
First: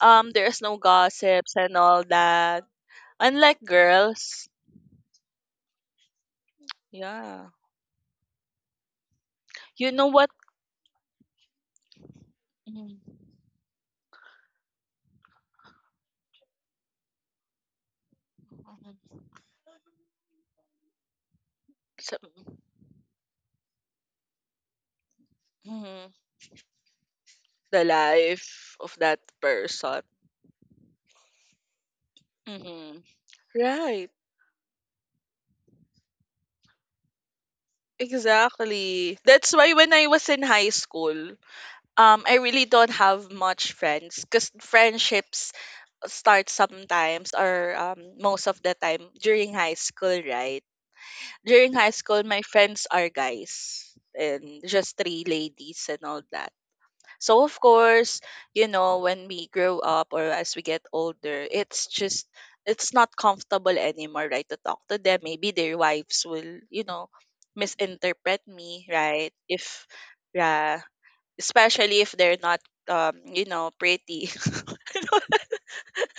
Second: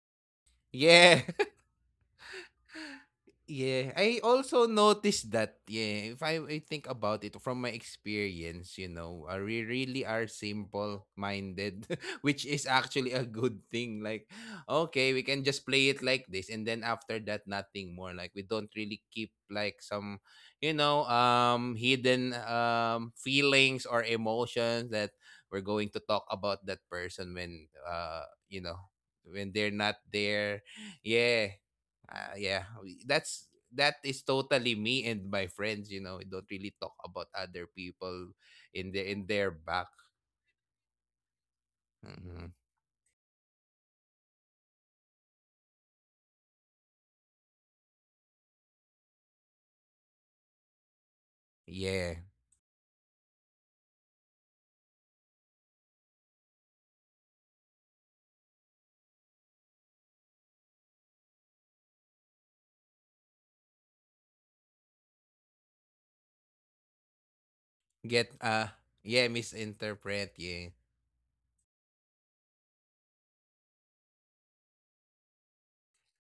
S2: um There's no
S1: Yeah,
S2: gossips and all that, unlike
S1: yeah, I
S2: girls.
S1: also noticed that. Yeah, if I, I think about it
S2: Yeah.
S1: from my experience, you know, uh, we
S2: You
S1: really
S2: know
S1: are
S2: what?
S1: simple minded, which is
S2: Mhm.
S1: actually a good thing. Like, okay, we can just play it like this, and then after that, nothing more. Like, we don't really keep like some, you know, um,
S2: So
S1: hidden um feelings or emotions that we're going to
S2: mhm.
S1: talk about that person when,
S2: The
S1: uh, you
S2: life
S1: know,
S2: of that
S1: when they're not
S2: person.
S1: there. Yeah, uh, yeah,
S2: Mhm.
S1: we- that's that
S2: Right.
S1: is totally me and my friends. You know, we don't really talk about other people in the
S2: Exactly.
S1: in their
S2: That's why
S1: back.
S2: when I was in high school, um, I
S1: Mhm.
S2: really don't have much friends because friendships start sometimes or um, most of the time during high school, right? During high
S1: Yeah,
S2: school, my friends are guys and just three ladies and all that. So of course, you know, when we grow up or as we get older, it's just it's not comfortable anymore, right? To talk to them. Maybe their wives will, you know,
S1: get,
S2: misinterpret
S1: uh,
S2: me,
S1: yeah,
S2: right? If
S1: misinterpret. Yeah,
S2: yeah, especially if they're not um, you know, pretty.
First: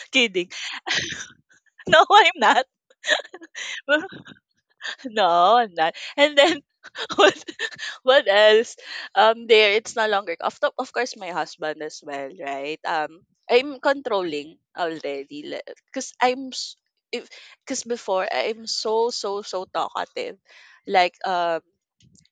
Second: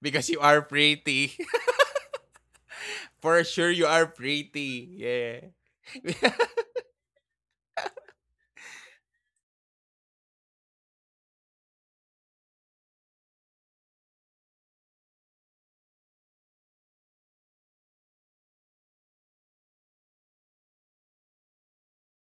S1: because you
S2: Kidding.
S1: are pretty.
S2: No, I'm not.
S1: For sure, you are pretty.
S2: No, I'm not.
S1: Yeah.
S2: And then what else? Um, there, it's no longer of to- of course my husband as well, right? Um, I'm controlling already, because I'm s- if because before I'm so so so talkative, like um.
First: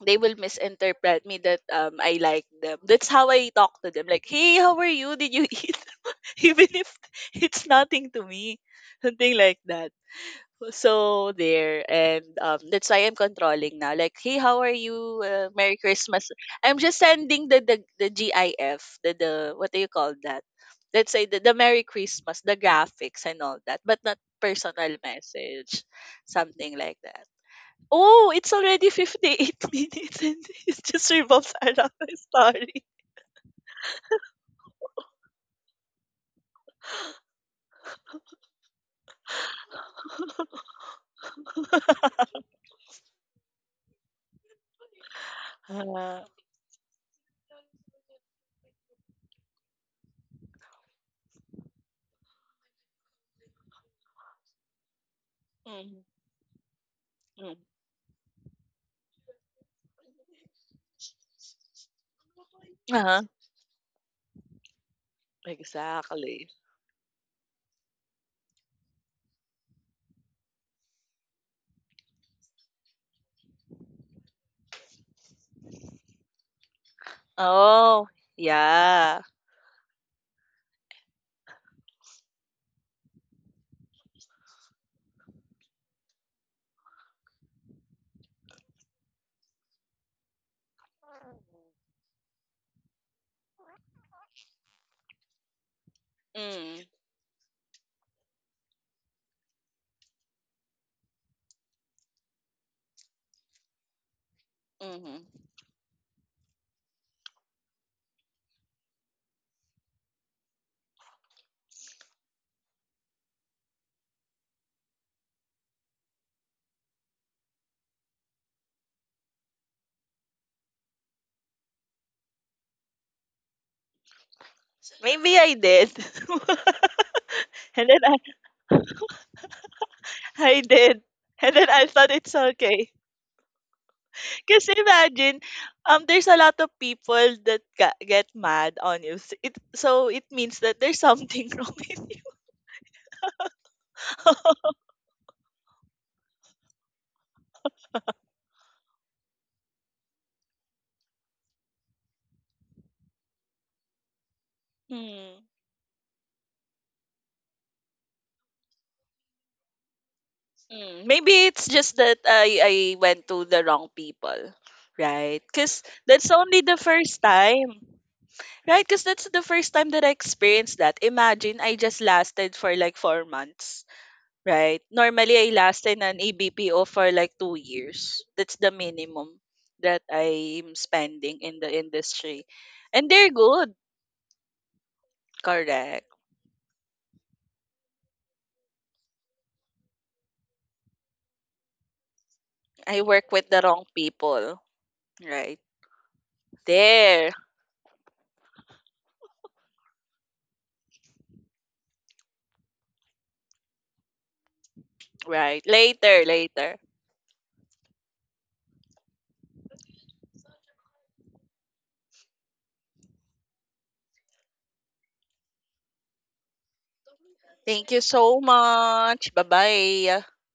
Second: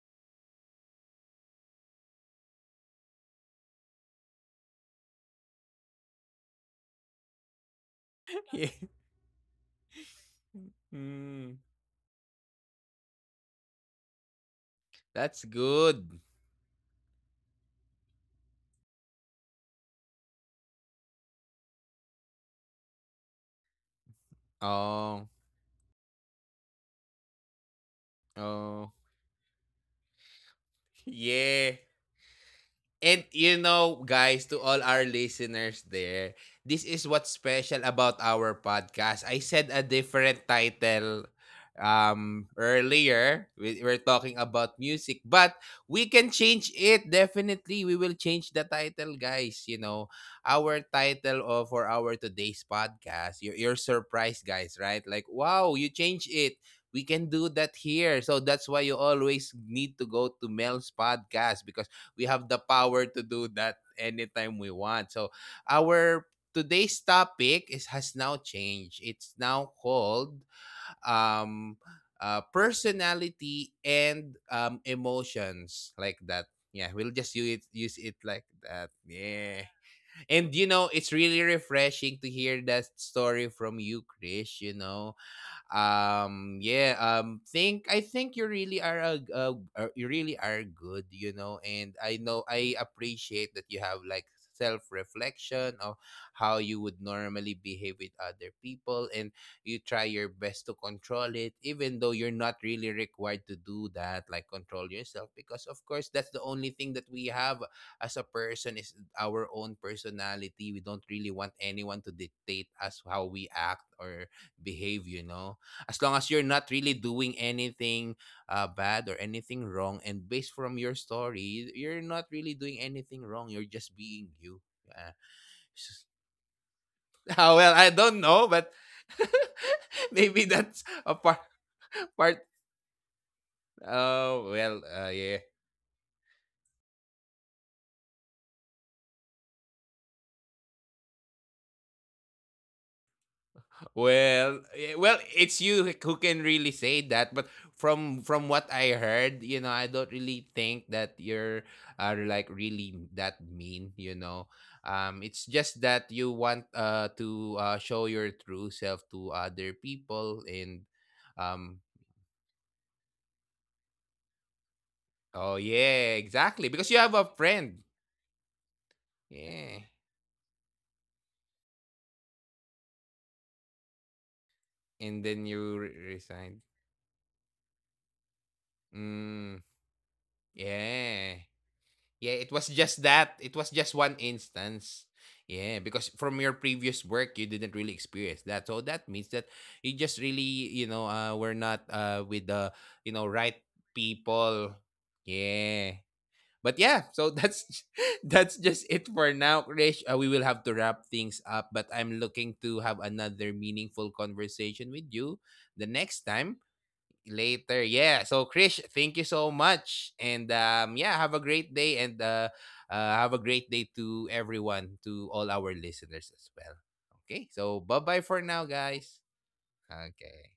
S2: They will misinterpret me that um I like them. That's how I talk to them. Like, hey, how are you? Did you eat? Even if it's nothing to me,
S1: Yeah.
S2: something like that. So
S1: Mm,
S2: there, and um, that's why I'm controlling now. Like, hey, how are you?
S1: that's
S2: Uh, Merry
S1: good.
S2: Christmas. I'm just sending the the, the GIF, the the what do you call that? Let's say the, the Merry Christmas, the graphics and all that, but not personal
S1: Oh,
S2: message, something like that. Oh, it's already
S1: oh,
S2: fifty-eight minutes and it just revolves
S1: yeah.
S2: around my story.
S1: And you know, guys, to all our listeners there, this is what's special about our podcast. I said a different title um earlier. We, we're talking about music, but we
S2: uh,
S1: can change it definitely. We will change the title, guys. You know, our title of for our today's podcast. You're, you're surprised, guys, right? Like, wow, you
S2: mm,
S1: change it. We can do
S2: mm.
S1: that here. So that's why you always need to go to Mel's podcast, because we have the power to
S2: Uh-huh.
S1: do that anytime we want. So our
S2: Exactly.
S1: today's topic is has now changed. It's now called um uh, personality and um emotions, like that. Yeah, we'll just use it, use
S2: Oh,
S1: it like that.
S2: yeah.
S1: Yeah. And you know, it's really refreshing to hear that story from you, Chris, you know. Um yeah, um think I think you really are a, a, a you really are good. You know, and I know I appreciate that you have like self reflection of how you
S2: Mm,
S1: would normally behave with other people, and you try your best to control it even though you're not really required to do that, like control yourself,
S2: mhm.
S1: because of course that's the only thing that we have. As a person is our own personality, we don't really want anyone to dictate us how we act or behave, you know as long as you're not really doing anything uh, bad or anything wrong. And based from your story, you're not really doing anything wrong. You're just being you uh,
S2: Maybe I did.
S1: s- ah, well,
S2: And
S1: I
S2: then I,
S1: don't know, but maybe
S2: I
S1: that's
S2: did.
S1: a part
S2: And then I thought it's
S1: part
S2: okay.
S1: Oh
S2: Because
S1: well, uh, yeah.
S2: imagine, um, there's a lot of people that ga- get mad on you. S- It, so it means that there's something wrong with you.
S1: Well, eh, well, it's you who can really say that. But from from what I heard, you know, I don't really think that you're are like really that mean. You know, um,
S2: Mm,
S1: it's just that you want uh to uh, show your true self to other people. and
S2: mm. Maybe it's
S1: um.
S2: just that I, I went to the wrong people, right?
S1: Oh
S2: Because
S1: yeah,
S2: that's only the
S1: exactly. Because you
S2: first
S1: have a
S2: time.
S1: friend.
S2: Right, because that's the first time
S1: Yeah,
S2: that I experienced that. Imagine I just lasted for like four months, right?
S1: and
S2: Normally, I
S1: then you
S2: lasted
S1: re-
S2: an
S1: resigned.
S2: A B P O for like two years. That's the minimum
S1: Mm,
S2: that I'm spending
S1: yeah.
S2: in the
S1: Yeah,
S2: industry.
S1: it was
S2: And
S1: just
S2: they're
S1: that. It
S2: good,
S1: was just one instance. Yeah,
S2: correct.
S1: because from your previous work, you didn't really experience that. So that means that you just really, you know, uh, we're not uh, with the,
S2: I
S1: you
S2: work
S1: know,
S2: with
S1: right
S2: the wrong people,
S1: people.
S2: right?
S1: Yeah. But yeah,
S2: There,
S1: so that's that's just it for now, Krish. Uh, we will have to wrap things up, but I'm looking to have another meaningful conversation with you
S2: right.
S1: the next
S2: Later,
S1: time
S2: later.
S1: later. Yeah. So Krish, thank you so much. And um yeah, have a great day, and uh, uh have a great day to everyone, to all our listeners as well. Okay. So
S2: Thank you
S1: bye-bye for
S2: so
S1: now, guys.
S2: much. Bye bye.
S1: Okay.